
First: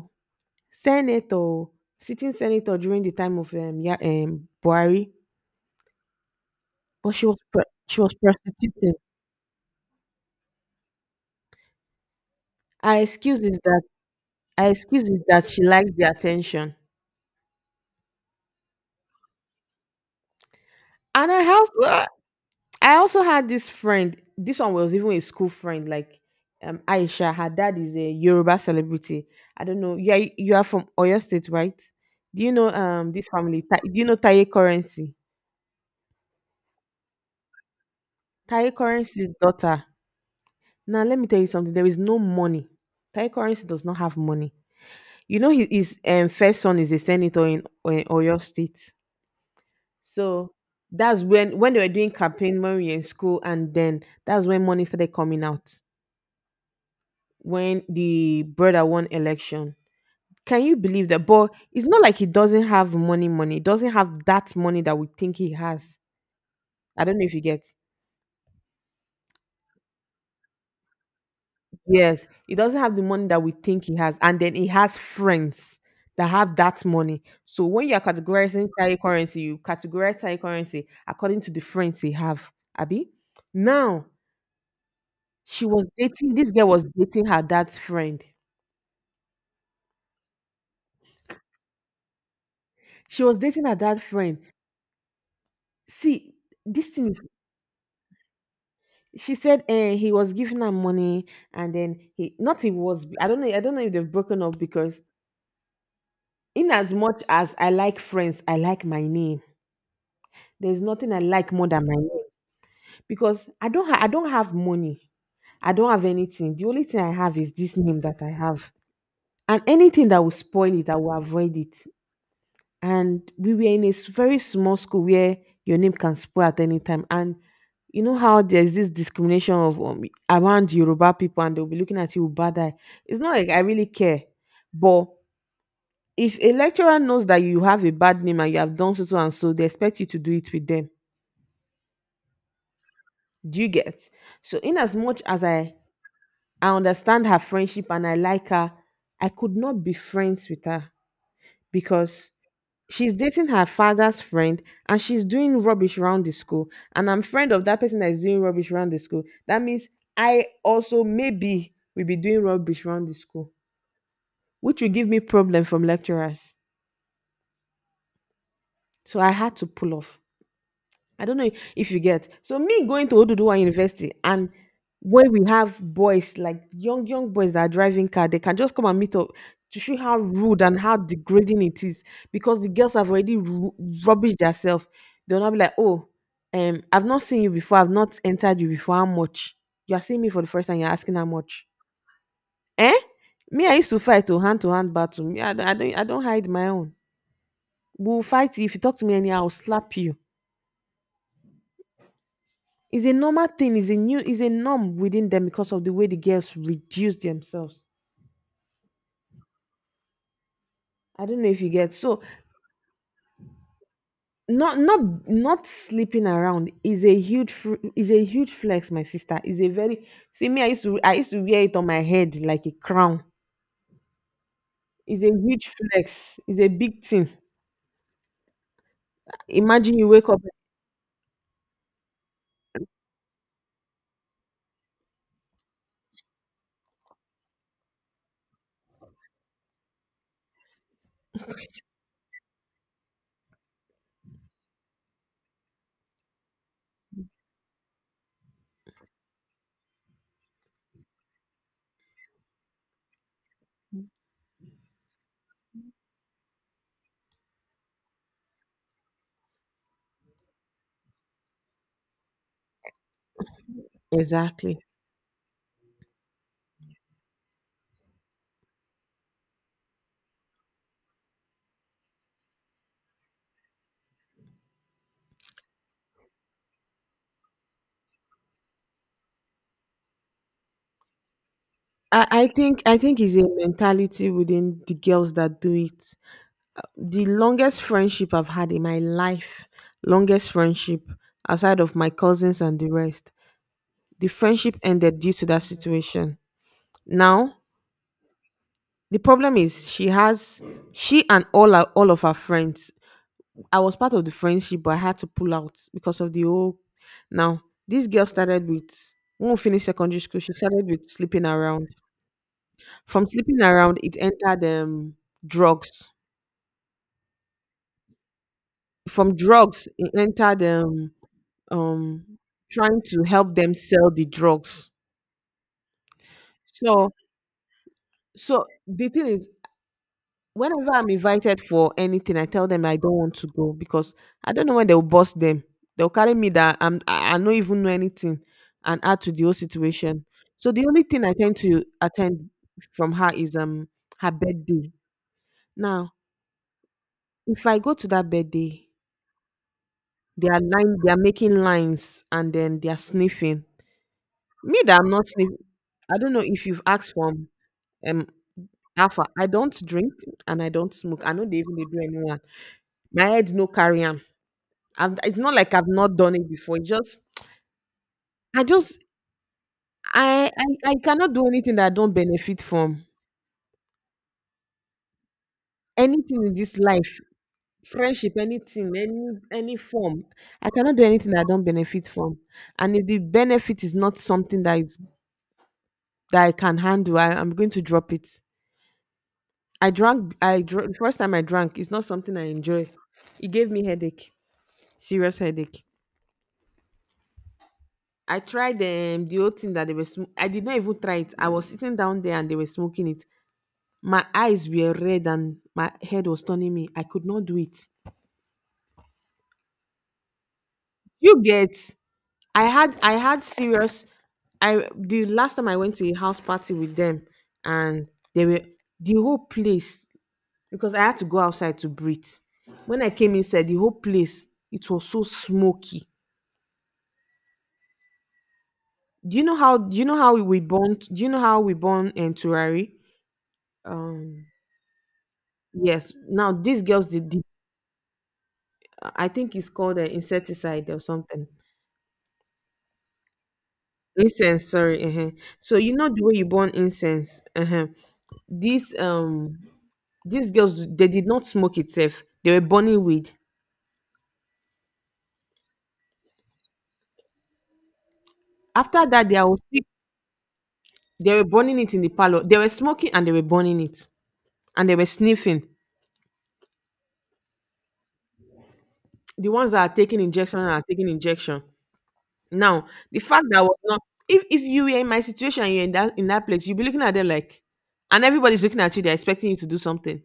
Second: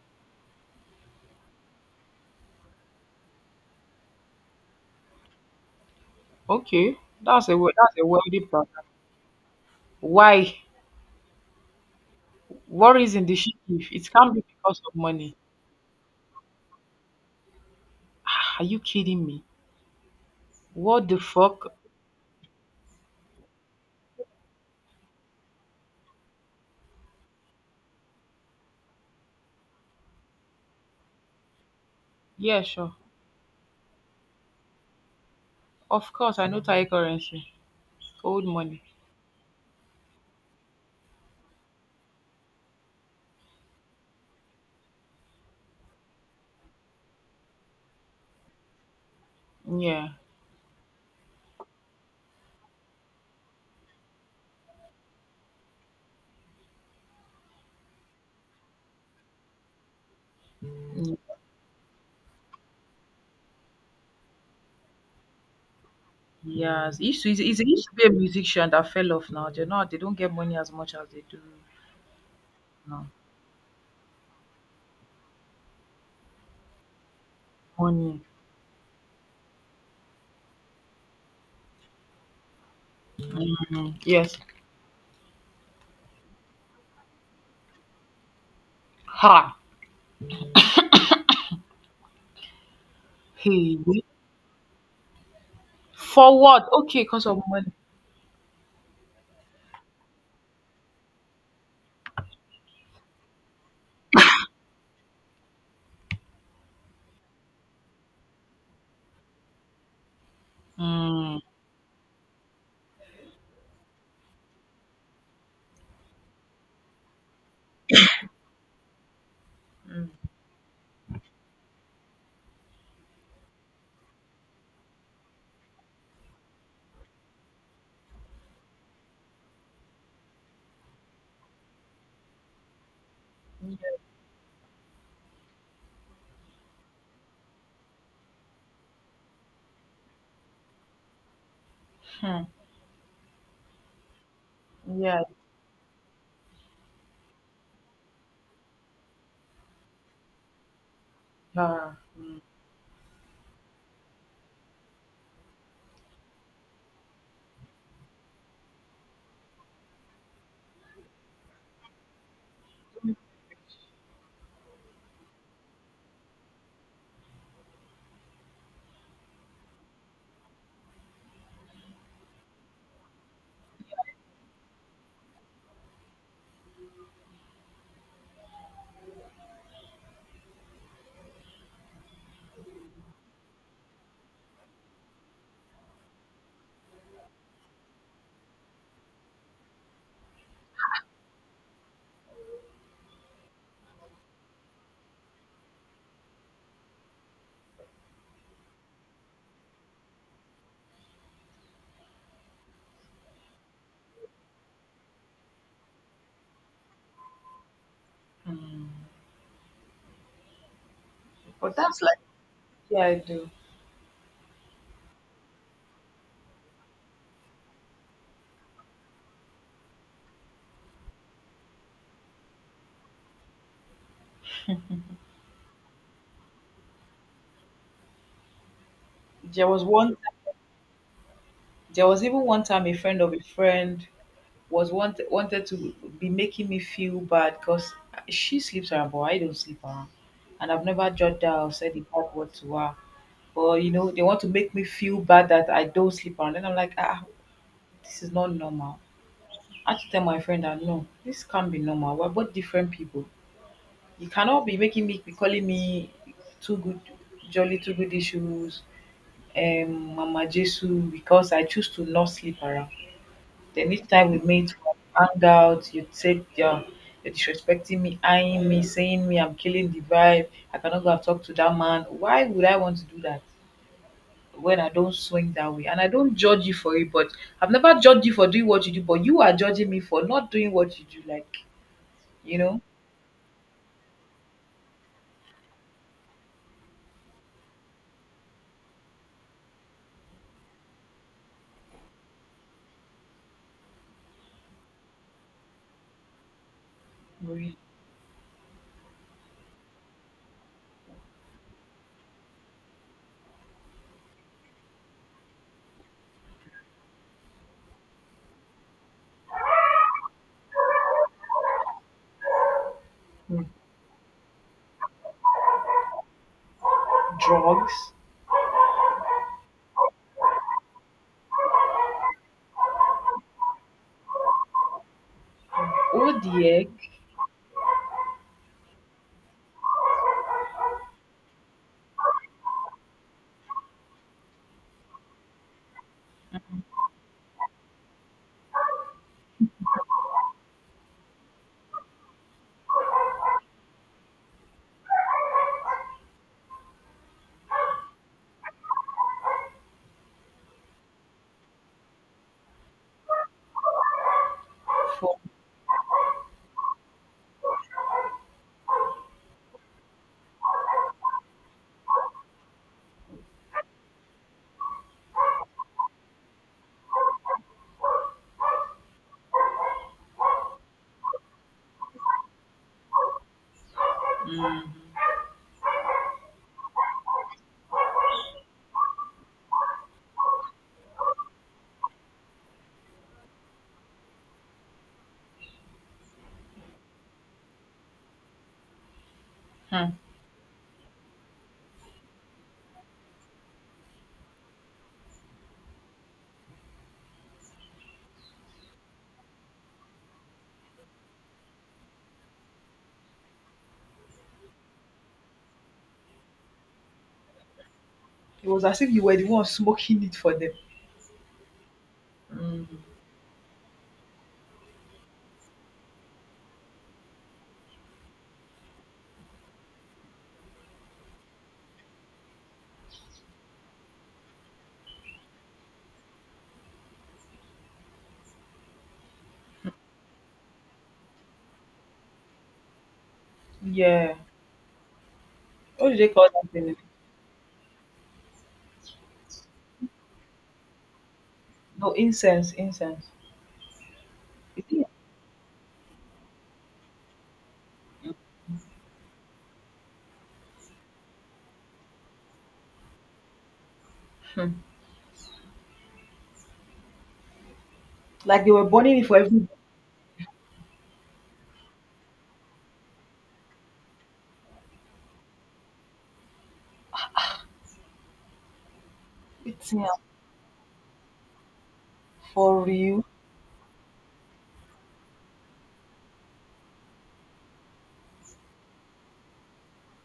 Speaker 2: Senator, sitting senator during the time of yeah, Buhari,
Speaker 1: Okay,
Speaker 2: but
Speaker 1: that's
Speaker 2: she
Speaker 1: a
Speaker 2: was
Speaker 1: wealthy brother.
Speaker 2: prostituting.
Speaker 1: Why? What
Speaker 2: Her
Speaker 1: reason did
Speaker 2: excuse
Speaker 1: she
Speaker 2: is that
Speaker 1: give? It can't be
Speaker 2: her
Speaker 1: because of
Speaker 2: excuse is
Speaker 1: money.
Speaker 2: that she likes the attention.
Speaker 1: Ah, are you kidding me? What the
Speaker 2: And
Speaker 1: fuck?
Speaker 2: I also had this friend. This one was even a school friend, like Aisha. Her dad is a Yoruba celebrity. I don't know. Yeah, you are from Oyo State, right? Do you
Speaker 1: Yeah,
Speaker 2: know
Speaker 1: sure.
Speaker 2: this family? Do you know Taye Currency?
Speaker 1: Of course, I know Thai currency, old
Speaker 2: Taye
Speaker 1: money.
Speaker 2: Currency's daughter. Now let me tell you something. There is no money. Taye Currency does not have money. You know, his first son is a senator in Oyo State.
Speaker 1: Yeah.
Speaker 2: So that's when they were doing campaign when we were in school, and then that's when money started coming out when the brother won election. Can you believe
Speaker 1: Mm,
Speaker 2: that? But it's not like he doesn't have money. He doesn't have that money that we think he has.
Speaker 1: Yes, it
Speaker 2: I don't
Speaker 1: used
Speaker 2: know
Speaker 1: to,
Speaker 2: if you
Speaker 1: it
Speaker 2: get.
Speaker 1: used to be a musician that fell off now. They don't get money as much as they do
Speaker 2: Yes, he doesn't have the
Speaker 1: now.
Speaker 2: money that we think he has, and then he has friends that have that money. So when you are
Speaker 1: Money.
Speaker 2: categorizing Thai currency, you categorize Thai currency according to the friends he have. Abby,
Speaker 1: Mm.
Speaker 2: now
Speaker 1: Yes.
Speaker 2: she was dating. This girl was dating her dad's friend.
Speaker 1: Ha.
Speaker 2: She was dating her
Speaker 1: Hey.
Speaker 2: dad's friend. See,
Speaker 1: For what?
Speaker 2: this
Speaker 1: Okay,
Speaker 2: thing is.
Speaker 1: because of money.
Speaker 2: She said eh, he was giving her money, and then he was. I don't know. I don't know if they've broken up because in as much as I like friends, I like my name. There's nothing I
Speaker 1: Mm.
Speaker 2: like more than my name. Because I don't have money. I don't have anything. The only thing I have is this name that I have. And anything
Speaker 1: Mm.
Speaker 2: that will spoil it, I will avoid it. And we were in a very small school where your name can spoil at any time. And you know how there's this discrimination of around Yoruba people and they'll be looking at you with bad eye. It's not like I really care. But if a lecturer knows that you have a bad name and you have done so, so and so, they expect you to do it with them.
Speaker 1: Hmm.
Speaker 2: Do you get? So in as much
Speaker 1: Yeah.
Speaker 2: as I understand her friendship and I like her. I could not be friends with her
Speaker 1: Yeah.
Speaker 2: because she's dating her father's friend and she's doing rubbish around the school. And I'm friend of that person that is doing rubbish around the school. That means I also maybe will be doing rubbish around the school, which will give me problem from lecturers. So I had to pull off. I don't know if you get. So me going to Oduduwa University, and where we have boys like young boys that are driving car, they can just come and meet up to show how rude and how degrading it is because the girls have already rubbished themselves. They'll not be like, oh, I've not seen you before, I've not entered you before. How much? You are seeing me for the first time. You're asking how much? Eh? Me, I used to fight to hand battle. Me, I don't hide my own. We'll fight if you talk to me anyhow. I'll slap you. It's a normal thing. It's a new. It's a norm within them because of the way the girls reduce themselves. I don't know if you
Speaker 1: But
Speaker 2: get.
Speaker 1: that's like,
Speaker 2: So
Speaker 1: yeah, I do.
Speaker 2: not not sleeping around is a is a huge flex, my sister. Is a very see me. I used to wear it on my head like a crown. It's a huge flex. It's a big thing.
Speaker 1: There was
Speaker 2: Imagine you
Speaker 1: one.
Speaker 2: wake up
Speaker 1: There was even one time a friend of a friend wanted to be making me feel bad because she sleeps around, but I don't sleep around, and I've never judged her or said a bad word to her. But they want to make me feel bad that I don't sleep around. Then I'm like, ah, this is not normal. I had to tell my friend that no, this can't be normal. We're both different people. You cannot be making me be calling me too good, jolly too good issues, Mama Jesus, because I choose to not sleep around. Then each time we meet,
Speaker 2: exactly.
Speaker 1: we hang out, you take your you're disrespecting me, eyeing me, saying me I'm killing the vibe. I cannot go and talk to that man. Why would I want to do that when I don't swing that way? And I don't judge you for it, but I've never judged you for doing what you do, but you are judging me for not doing what you do. Like,
Speaker 2: I, I
Speaker 1: you
Speaker 2: think
Speaker 1: know,
Speaker 2: I think it's a mentality within the girls that do it. The longest friendship I've had in my life, longest friendship aside of my cousins and the rest. The friendship ended due to that situation. Now,
Speaker 1: we-
Speaker 2: the problem is she and all her, all of her friends. I was part of the friendship, but I had to pull out because of the whole. Now, this girl started with when we finished secondary school. She started with sleeping around. From sleeping
Speaker 1: mm,
Speaker 2: around, it entered drugs.
Speaker 1: drugs.
Speaker 2: From drugs, it entered um trying to help them sell the drugs.
Speaker 1: Oh, the egg.
Speaker 2: So the thing is whenever I'm invited for anything, I tell them I don't want to go because I don't know when they'll bust them. They'll carry me that I don't even know anything and add to the whole situation. So the only thing I tend to attend from her is her birthday. Now, if I go to that birthday, they are making lines and then they are sniffing. Me that I'm not
Speaker 1: For,
Speaker 2: sniffing. I don't know if you've asked from um Alpha, I don't drink and I don't smoke. I know they even dey do anyone. My head no carry am. I've- It's not like I've not done it before. It's just I just I cannot do anything that I don't benefit from. Anything in this life, friendship, anything, any form. I cannot do anything that I don't benefit from. And if the benefit is not something that I can handle, I'm going to drop it.
Speaker 1: hmm.
Speaker 2: I drank the first time I drank, it's not something I enjoy. It gave me headache. Serious headache. I tried the whole thing that they were. I did not even try it. I was sitting down there and they were smoking it. My eyes were red and my head was turning me. I could not do it.
Speaker 1: It was as if you were the one smoking it for them.
Speaker 2: You get?
Speaker 1: Mm,
Speaker 2: I had serious. I The last time I went to a house party with them and they were the whole place, because I had to go outside to breathe. When I came inside, the whole place it was so smoky. Do you know how? Do you know how we burn? Do you know how we burn and turari?
Speaker 1: yeah.
Speaker 2: Um
Speaker 1: What
Speaker 2: Yes.
Speaker 1: do they call
Speaker 2: Now
Speaker 1: that
Speaker 2: these
Speaker 1: thing?
Speaker 2: girls did I think it's called an insecticide or something.
Speaker 1: No, incense, incense.
Speaker 2: Incense,
Speaker 1: Is
Speaker 2: sorry.
Speaker 1: it.
Speaker 2: So you know the way you burn incense. These um these girls they did not smoke itself. They were burning weed.
Speaker 1: Like they were
Speaker 2: After
Speaker 1: burning it
Speaker 2: that,
Speaker 1: for every
Speaker 2: they were burning it in the parlor. They were smoking and they were burning it and they were sniffing. The ones that are taking injection are taking injection.
Speaker 1: for
Speaker 2: Now the
Speaker 1: real.
Speaker 2: fact that I was not if you were in my situation and you're in that place, you'd be looking at them like, and everybody's looking at you. They're expecting you to do something.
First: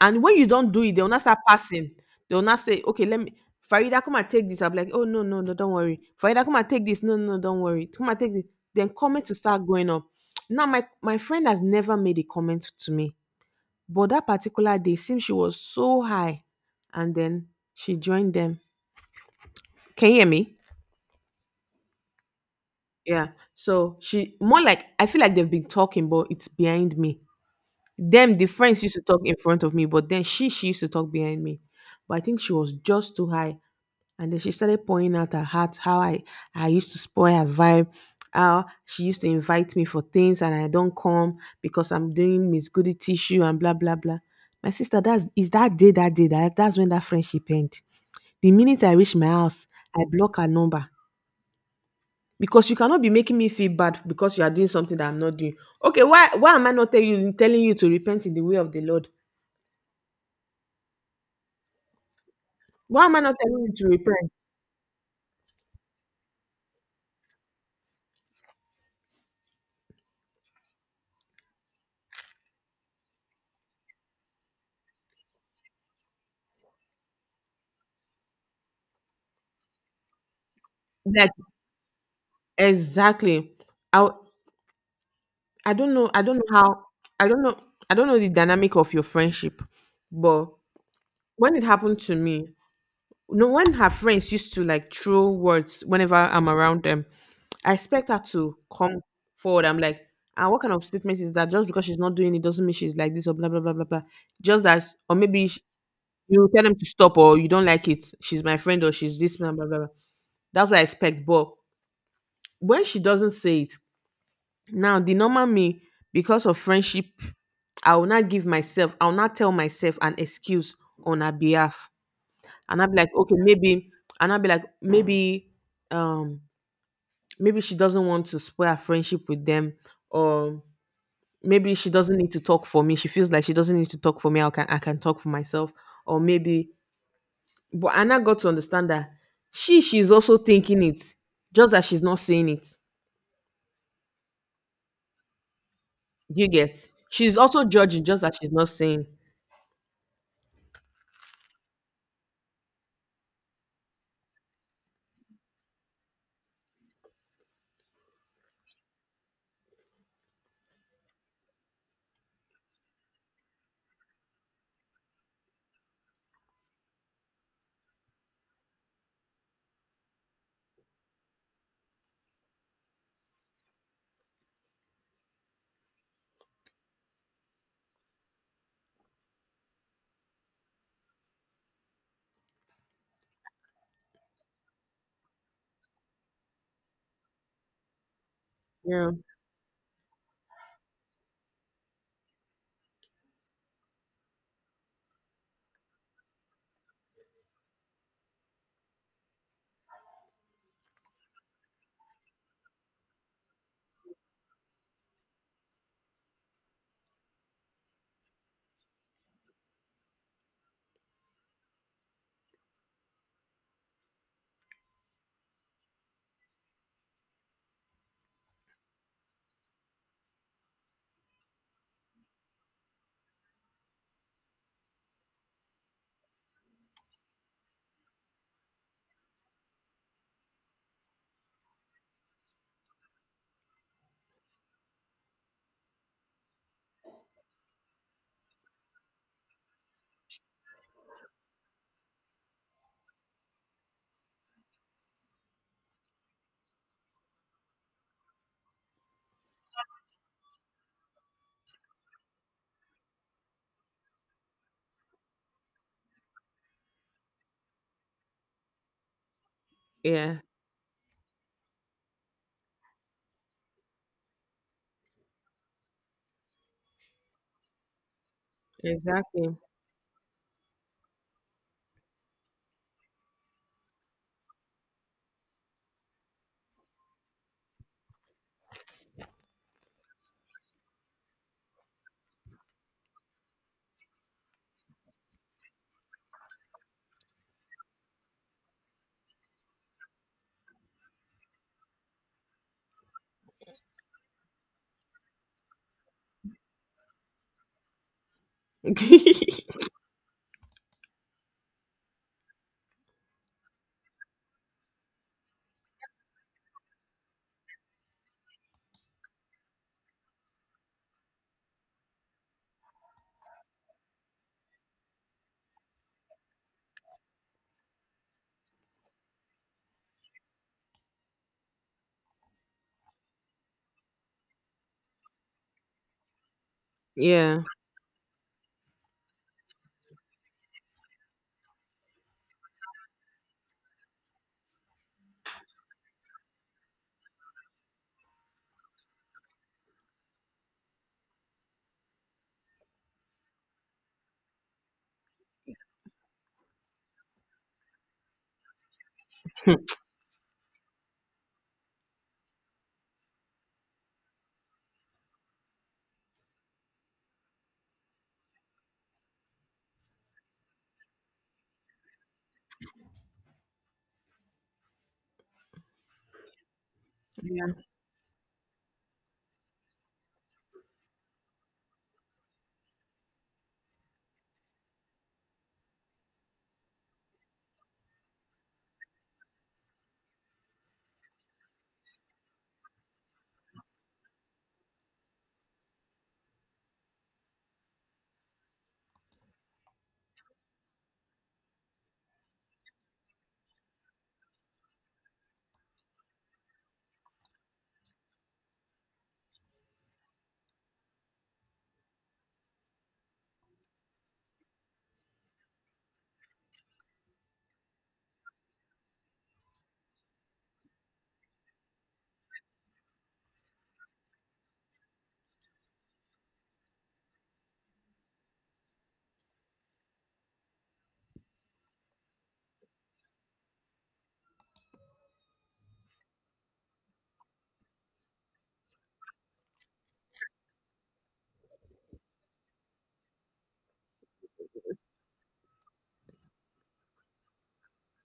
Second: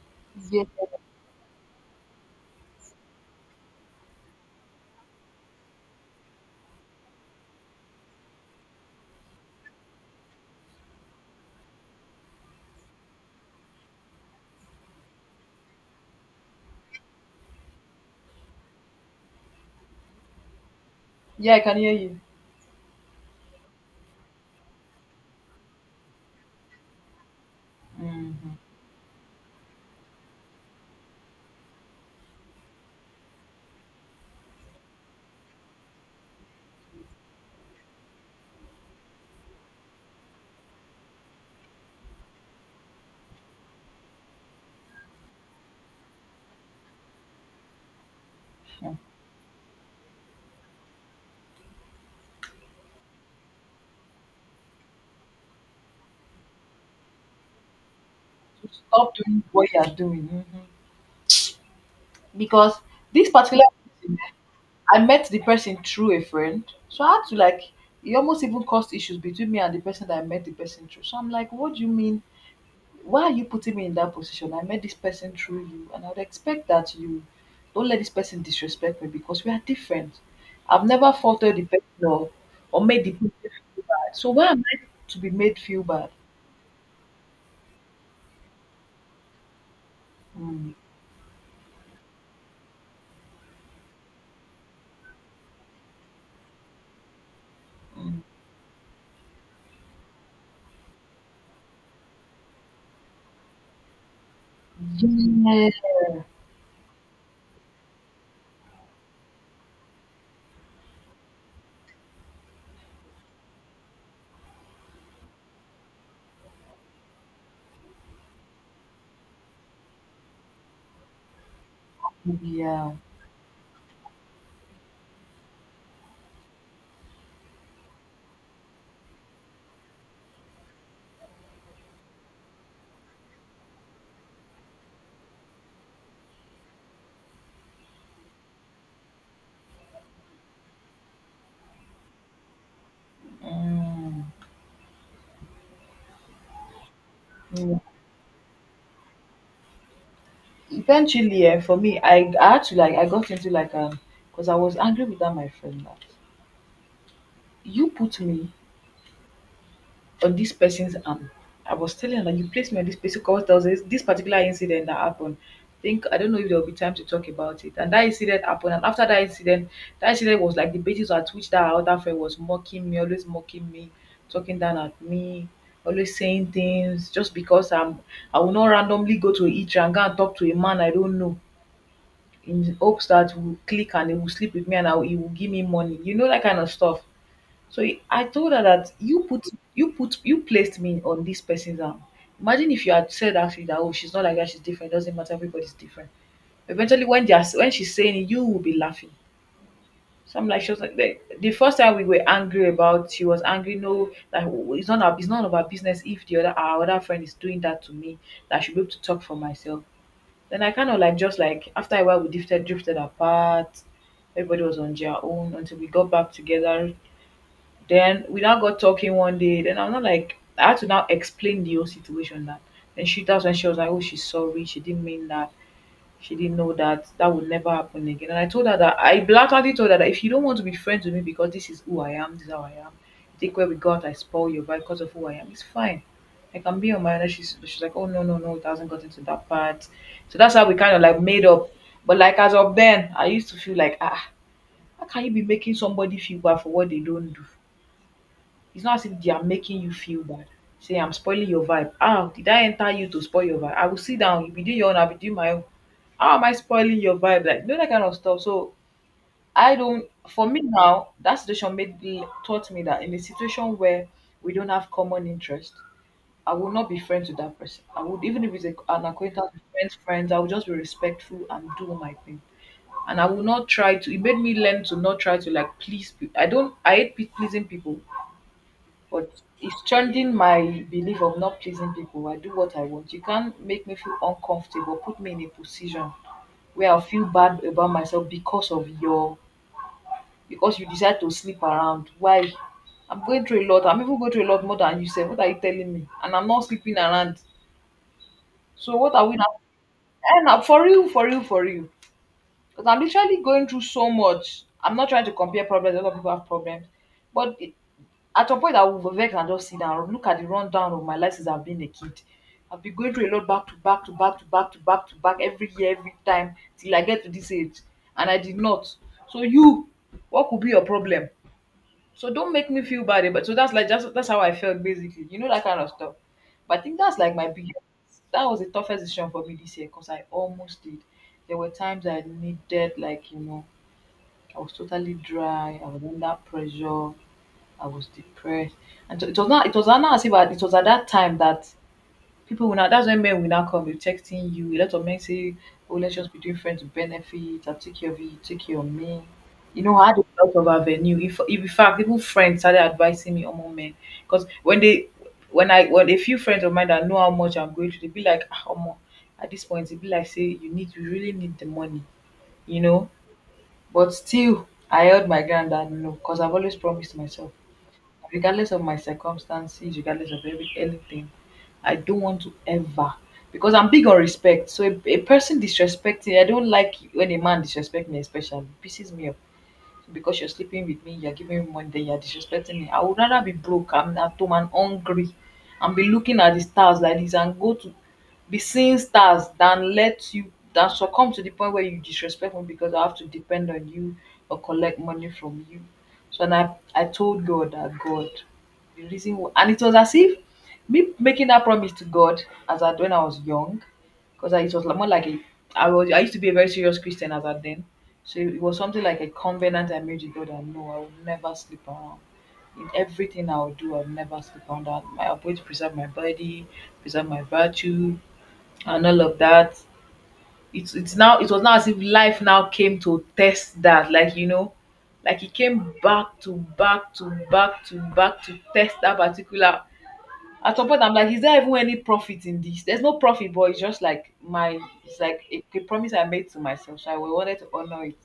Speaker 2: And when you
Speaker 1: Yeah,
Speaker 2: don't do it, they'll not start passing. They'll not say, okay, let me, Farida, come and take this. I'm like, oh, no, no, no, don't worry. Farida, come and take this. No, no, no, don't worry. Come and take this. Then comment to start going up. Now, my friend has never made a comment to me. But that particular day, seems she was so high. And then she joined them. Can you hear me?
Speaker 1: yeah, I can hear you.
Speaker 2: Yeah. So she more like I feel like they've been talking, but it's behind me. Them the
Speaker 1: Mhm.
Speaker 2: friends used to talk in front of me, but then she used to talk behind me. But I think she was just too high. And then she started pouring out her heart, how I used to spoil her vibe, how she used to invite me for things and I don't come because I'm doing Miss Goody tissue and blah, blah, blah. My sister, that's is that day, that day, that, that's when that friendship ended. The minute I
Speaker 1: So
Speaker 2: reach my house, I block her number. Because you cannot be making me feel bad because you are doing something that I'm not doing. Okay, why am I not telling you to repent in the way of the Lord?
Speaker 1: stop doing what you are doing. Mhm. Because
Speaker 2: Why am I
Speaker 1: this
Speaker 2: not telling
Speaker 1: particular
Speaker 2: you to
Speaker 1: person,
Speaker 2: repent?
Speaker 1: I met the person through a friend. So I had to like it almost even caused issues between me and the person that I met the person through. So I'm like, what do you mean? Why are you putting me in that position? I met this person through you and I would expect that you don't let this person disrespect me because we are different. I've never
Speaker 2: Like
Speaker 1: faulted the person or made the person.
Speaker 2: exactly. I
Speaker 1: So why am I to be made
Speaker 2: I
Speaker 1: feel
Speaker 2: don't
Speaker 1: bad?
Speaker 2: know. I don't know how. I don't know. I don't know the dynamic of your friendship, but
Speaker 1: Mm,
Speaker 2: when it happened to me, no, when her friends used to like throw words whenever I'm around them, I expect
Speaker 1: mm.
Speaker 2: her to come forward. I'm like, ah, what kind of statement is that? Just because she's not doing it doesn't mean she's like this or blah blah blah blah blah. Just that, or maybe
Speaker 1: Yeah.
Speaker 2: you tell them to stop or you don't like it. She's my friend or she's this blah blah blah. Blah. That's what I expect. But when she doesn't say it, now the normal me, because of friendship, I will not give myself, I will not tell myself an excuse on her behalf. And I'll
Speaker 1: Yeah.
Speaker 2: be like, okay, maybe, and I'll be like, maybe, um, maybe she doesn't want to spoil her friendship with them, or maybe she doesn't need to talk for me. She feels like she doesn't need to talk for me. I can talk for myself, or maybe. But and I got to understand that she's also thinking it, just that she's not saying it.
Speaker 1: Mm.
Speaker 2: You get. She's also
Speaker 1: Mm.
Speaker 2: judging, just that she's not saying.
Speaker 1: Eventually, for me, I had to like I got into like because I was angry with that my friend that you put me on this person's arm. I was telling her that you placed me on this person because there was this particular incident that happened. Think I don't know if there will be time to talk about it. And that incident happened, and after that incident was like the basis at which that our other friend was mocking me, always mocking me, talking down at me, always saying things just because I'm. I will not randomly go to a eatery and go and talk to a man I don't know in hopes that will click and he will sleep with me and he will give me money. You know that kind of stuff. So I told her that
Speaker 2: Yeah.
Speaker 1: you placed me on this person's arm. Imagine if you had said actually that oh she's not like that, she's different, doesn't matter, everybody's different. Eventually when they are when she's saying it, you will be laughing. So I'm like she was like the first time we were angry about she was angry, no, that oh, it's none of our business if the other our other friend is doing that to me, that I should be able to talk for myself. Then I kind of like just like after a while we drifted apart. Everybody was on their own until we got back together then we now got talking one day. Then I'm not like I had to now explain the whole situation that. And she that's when she was like, oh, she's sorry. She didn't mean that. She didn't know that that would never happen again. And I told her that I blatantly told her that if you don't want to be friends with me because this is who I am, this is how I am. Take where we got, I spoil you by because of who I am. It's fine. I can be on my own. And she's like, oh no no no, it hasn't gotten to that part. So that's how we kind of like made up. But like as of then, I used to feel like ah, how can you be making somebody feel bad for what they don't do? It's not as if they are making you feel bad. Say, I'm spoiling your vibe. Ah, did I enter you to spoil your vibe? I will sit down. You be doing your own. I'll be doing my own. How am I spoiling your vibe? Like, that kind of stuff. So, I don't,
Speaker 2: Yeah.
Speaker 1: for me now, that situation made me, taught me that in a situation where we don't have common interest, I will not be friends with that person. I would, even if it's an acquaintance,
Speaker 2: Exactly.
Speaker 1: friends, I will just be respectful and do my thing. And I will not try to, it made me learn to not try to, like, please people. I don't, I hate pleasing people, but it's changing my belief of not pleasing people. I do what I want. You can't make me feel uncomfortable, put me in a position where I'll feel bad about myself because you decide to sleep around. Why? I'm going through a lot. I'm even going through a lot more than you said. What are you telling me? And I'm not sleeping around. So what are we now? And now for real, for real, for real. Because I'm literally going through so much. I'm not trying to compare problems. A lot of people have problems. But it, At some point I would vex and just sit down, look at the rundown of my life since I've been a kid. I've been going through a lot back to back to back to back to back to back every year, every time till I get to this age, and I did not. So you, what could be your problem? So don't make me feel bad about, so that's like, just that's how I felt basically. You know, that kind of stuff. But I think that's like my
Speaker 2: yeah.
Speaker 1: biggest, that was the toughest decision for me this year because I almost did. There were times I needed, like, I was totally dry, I was under pressure, I was depressed. And so it was not as if I, it was at that time that people will not. That's when men will now come with texting you. A lot of men say, "Oh, let's just be doing friends with benefits, I'll take care of you, you take care of me." You know, I had a lot of avenue. If in fact even friends started advising me on more men, because when they, when a few friends of mine that know how much I'm going to, they be like, "Ah, omo, at this point, it be like say you really need the money, you know." But still, I held my ground and no, because I've always promised myself,
Speaker 2: Yeah.
Speaker 1: regardless of my circumstances, regardless of anything. I don't want to ever, because I'm big on respect. So a person disrespecting, I don't like when a man disrespect me, especially pisses me off, because you're sleeping with me, you're giving me money, then you're disrespecting me. I would rather be broke, I'm at home and hungry, and be looking at the stars like this and go to be seeing stars, than let you than succumb to the point where you disrespect me because I have to depend on you or collect money from you. So, and I told God that, God, the reason why, and it was as if me making that promise to God as at when I was young, because it was like, more like a, I used to be a very serious Christian as at then, so it was something like a covenant I made with God that no, I will never sleep around. In everything I will do, I'll never sleep around. That I'm going to preserve my body, preserve my virtue, and all of that. It was now as if life now came to test that, like it came back to back to back to back to test that particular. At some point, I'm like, is there even any profit in this? There's no profit, but it's like a promise I made to myself, so I wanted to honor it.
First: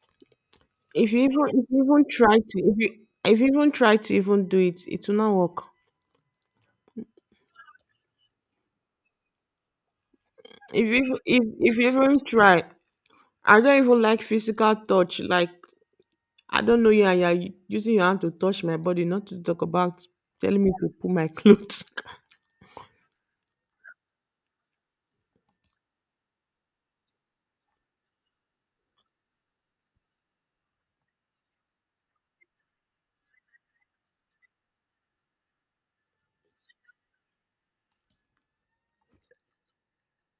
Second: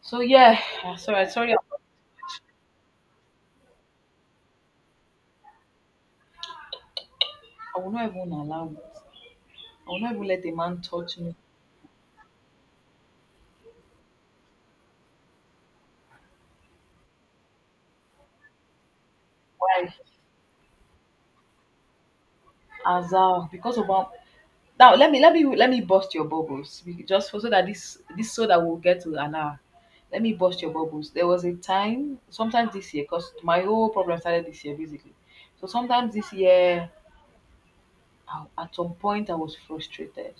Speaker 1: So yeah, sorry, sorry. I
Speaker 2: If you even try to if you If you even try to even do it, it will not work.
Speaker 1: will not even allow it. I will not even let a man
Speaker 2: If you
Speaker 1: touch me.
Speaker 2: if you even try, I don't even like physical touch. Like I don't know yeah, yeah, you and you're using your hand to touch my body, not to talk
Speaker 1: Why?
Speaker 2: about telling me to pull my clothes.
Speaker 1: As because of now let me bust your bubbles. Just, for so that this so that we'll get to an hour. Let me bust your bubbles. There was a time, sometimes this year, because my whole problem started this year basically. So sometimes this year, at some point, I was frustrated.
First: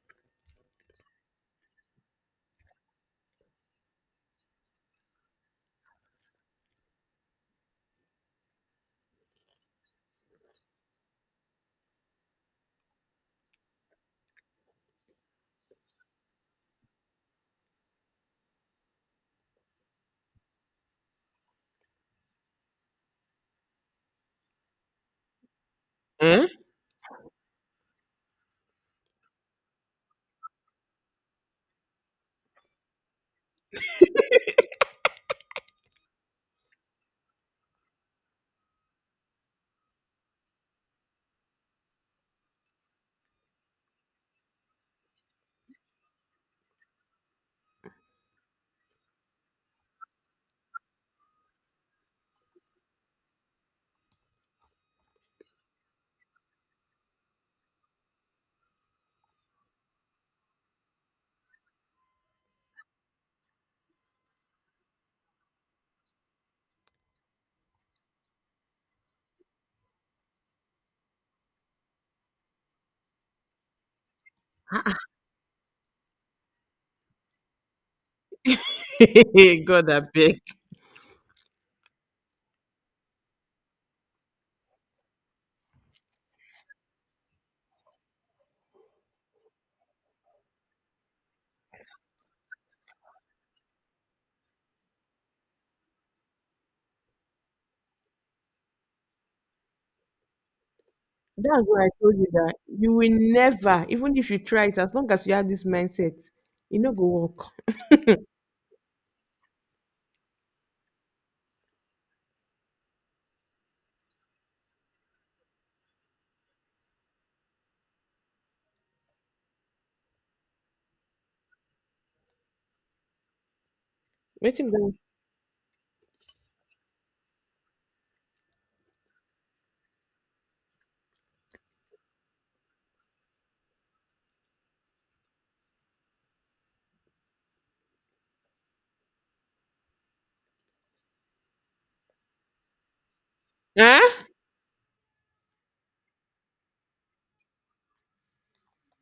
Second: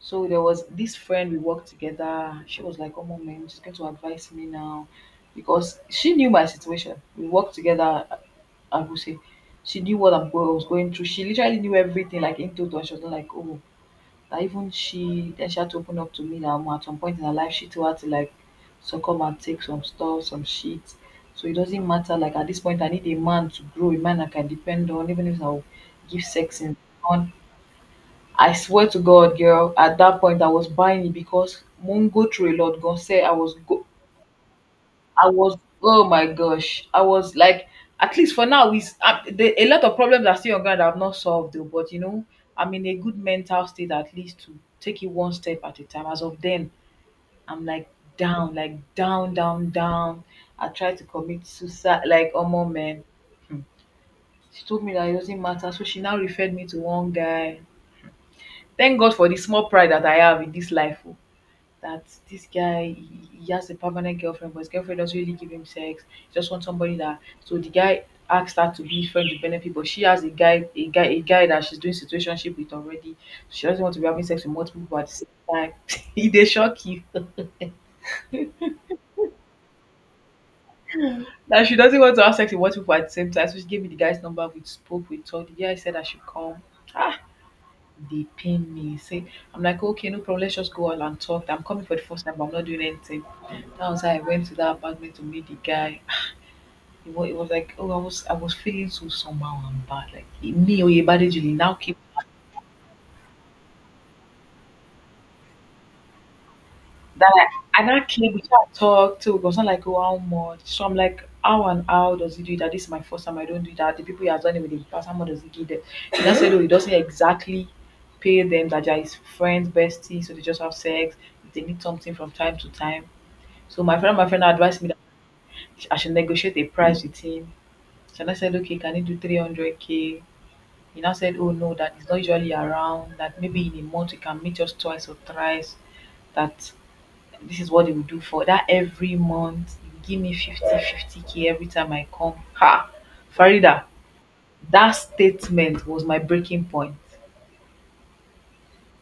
Speaker 1: So there was this friend we worked together. She was like, "Oh, mom, man, she's going to advise me now," because she knew my situation. We worked together. I would say, she knew what I was going through. She literally knew everything, like, in total. She was not like, "Oh, that even she." Then she had to open up to me that at some point in her life, she too had to, like, succumb and take some stuff, some shit. So it doesn't matter. Like, at this point, I need a man to grow, a man I can depend on, even if I'll give
Speaker 2: Eh?
Speaker 1: sex in, I swear to God, girl, at that point I was buying it because Moon Mungo through a lot. Gonna say I was, oh my gosh, I was like, at least for now, a lot of problems are still on ground that I've not solved though. But you know, I'm in a good mental state, at least, to take it one step at a time. As of then, I'm like down, down, down. I tried to commit suicide, like, oh my man. Hmm. She told me that it doesn't matter, so she now referred me to one guy. Thank God for the small pride that I have in this life. Oh. That this guy, he has a permanent girlfriend, but his girlfriend doesn't really give him sex. He just wants somebody that, so the guy asked her to be friends with benefit, but she has a guy that she's doing situationship with already. She doesn't want to be having sex with multiple people at the same time. They shock you.
Speaker 2: God, I beg.
Speaker 1: That she doesn't want to have sex with multiple people at the same time. So she gave me the guy's number, we spoke, we talked. The guy said I should come. Ah, they pin me. Say, I'm like, okay, no problem, let's just go out and talk. I'm coming for the first time, but I'm not doing anything. That was how I went to that apartment to meet the guy. It was like, oh, I was feeling so somehow and bad. Like, me, Oyebade Julie,
Speaker 2: That's
Speaker 1: now
Speaker 2: why I
Speaker 1: came
Speaker 2: told you that you will never, even if you try it, as long as you have this mindset, you no go
Speaker 1: that,
Speaker 2: work.
Speaker 1: I now came we can't talk to, because I'm like, oh, how much? So I'm like, how, and how does he do that? This is my first time. I don't do that. The people he has done it with in the past, how much does he give them? He now said, oh, he doesn't exactly pay them. That they are his friends, besties, so they just have sex. They need something from time to time. So my friend
Speaker 2: Waiting
Speaker 1: advised me
Speaker 2: go.
Speaker 1: that I should negotiate a price with him. So I said, okay, can you do 300k? He now said, "Oh no, that he's not usually around, that maybe in a month you can meet just twice or thrice, that this is what they will do for that every month. You give me fifty k every time I come." Ha! Farida,
Speaker 2: Eh?
Speaker 1: that statement was my breaking point.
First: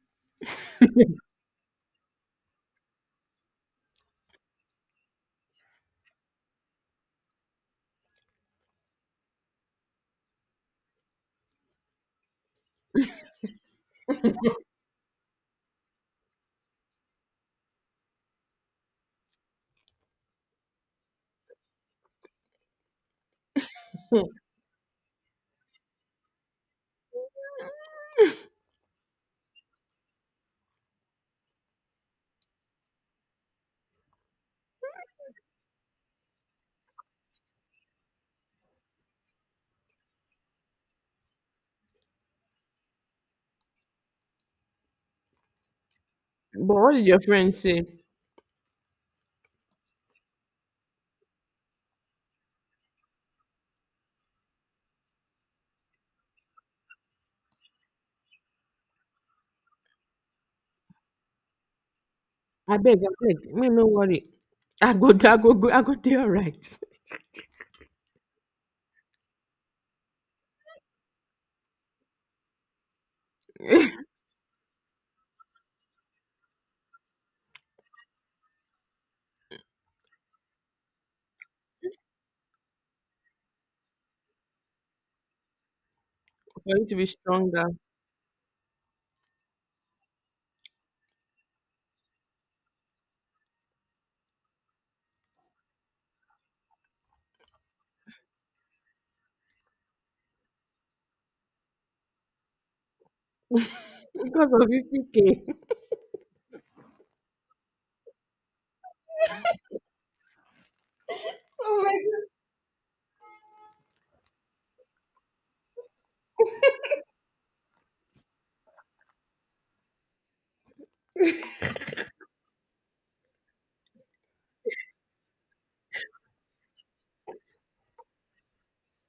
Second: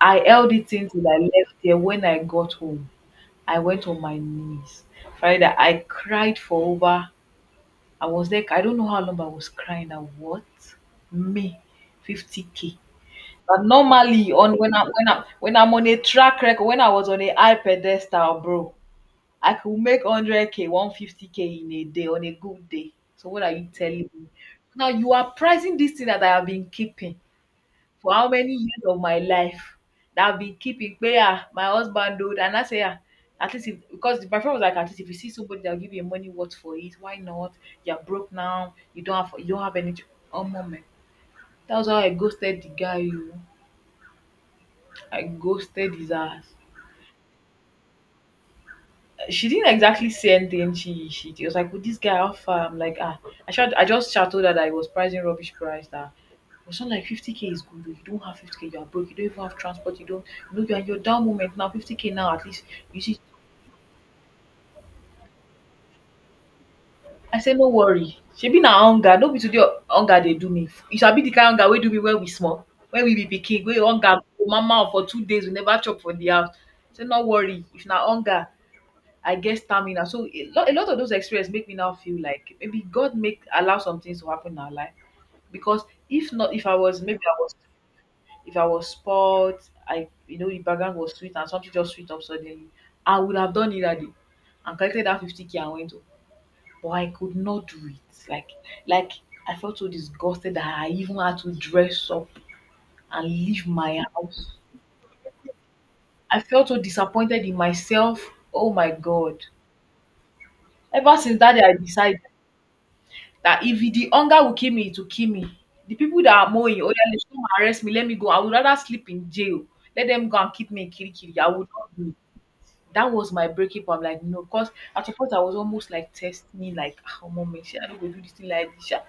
Speaker 1: I held it in till I left there. When I got home, I went on my knees. Farida, I cried for over. I was like, I don't know how long I was crying. Now, what? Me, 50k. But normally, on when I'm on a track record, when I was on a high pedestal, bro, I could make 100k, 150k in a day on a good day. So what are you telling
Speaker 2: Hmm.
Speaker 1: me? Now you are pricing this thing that I have been keeping for how many years of my life that I've been keeping. But yeah, my husband do, and I say, yeah, at least if, because my friend was like, at least if you see somebody that'll give you money worth for it, why not? You're broke now, you don't have any. Oh moment, that was how I ghosted the guy. You. I ghosted his ass.
Speaker 2: But what did your friend say?
Speaker 1: She didn't exactly say anything. She was like, "With this guy, how far?" I'm like, "Ah, I just shouted her that it was pricing rubbish price that." It was not like 50k is good. Oh, you don't have 50k, you are broke. You don't even have transport. You don't, you're in your down moment now. 50k now, at least
Speaker 2: I beg,
Speaker 1: you
Speaker 2: I
Speaker 1: see.
Speaker 2: beg. Me no worry. I go, I go dey alright.
Speaker 1: I said, no worry. She be na hunger. No be today hunger they do me. You shall be the kind hunger we do me when we small. When we be picking, we
Speaker 2: For
Speaker 1: hunger. Go Mama for 2 days, we never chop for the house. Say, no worry. If na hunger, I get stamina. So a lot of those experiences make me now feel like maybe God make allow some things to happen in our life. Because if not, if I
Speaker 2: you to
Speaker 1: was
Speaker 2: be
Speaker 1: maybe I was
Speaker 2: stronger
Speaker 1: if I was spoiled, I the background was sweet and something just sweet up suddenly, I would have done it that day and collected that 50 k and went home. But I could not do it. Like I felt so disgusted that I even had to dress up and leave my
Speaker 2: because
Speaker 1: house.
Speaker 2: of 50k.
Speaker 1: I felt so disappointed in myself. Oh my God. Ever since that day, I
Speaker 2: Oh my
Speaker 1: decided that if the hunger will kill me, it will kill me. The people that are mowing, "Oya, let's come arrest me, let me go. I would rather sleep in jail. Let them go and keep me in Kirikiri. I would not do it." That was my breaking point. I'm like, no, because at first I was almost like testing, like, oh, mom, make sure I don't go do this thing like this. Sha."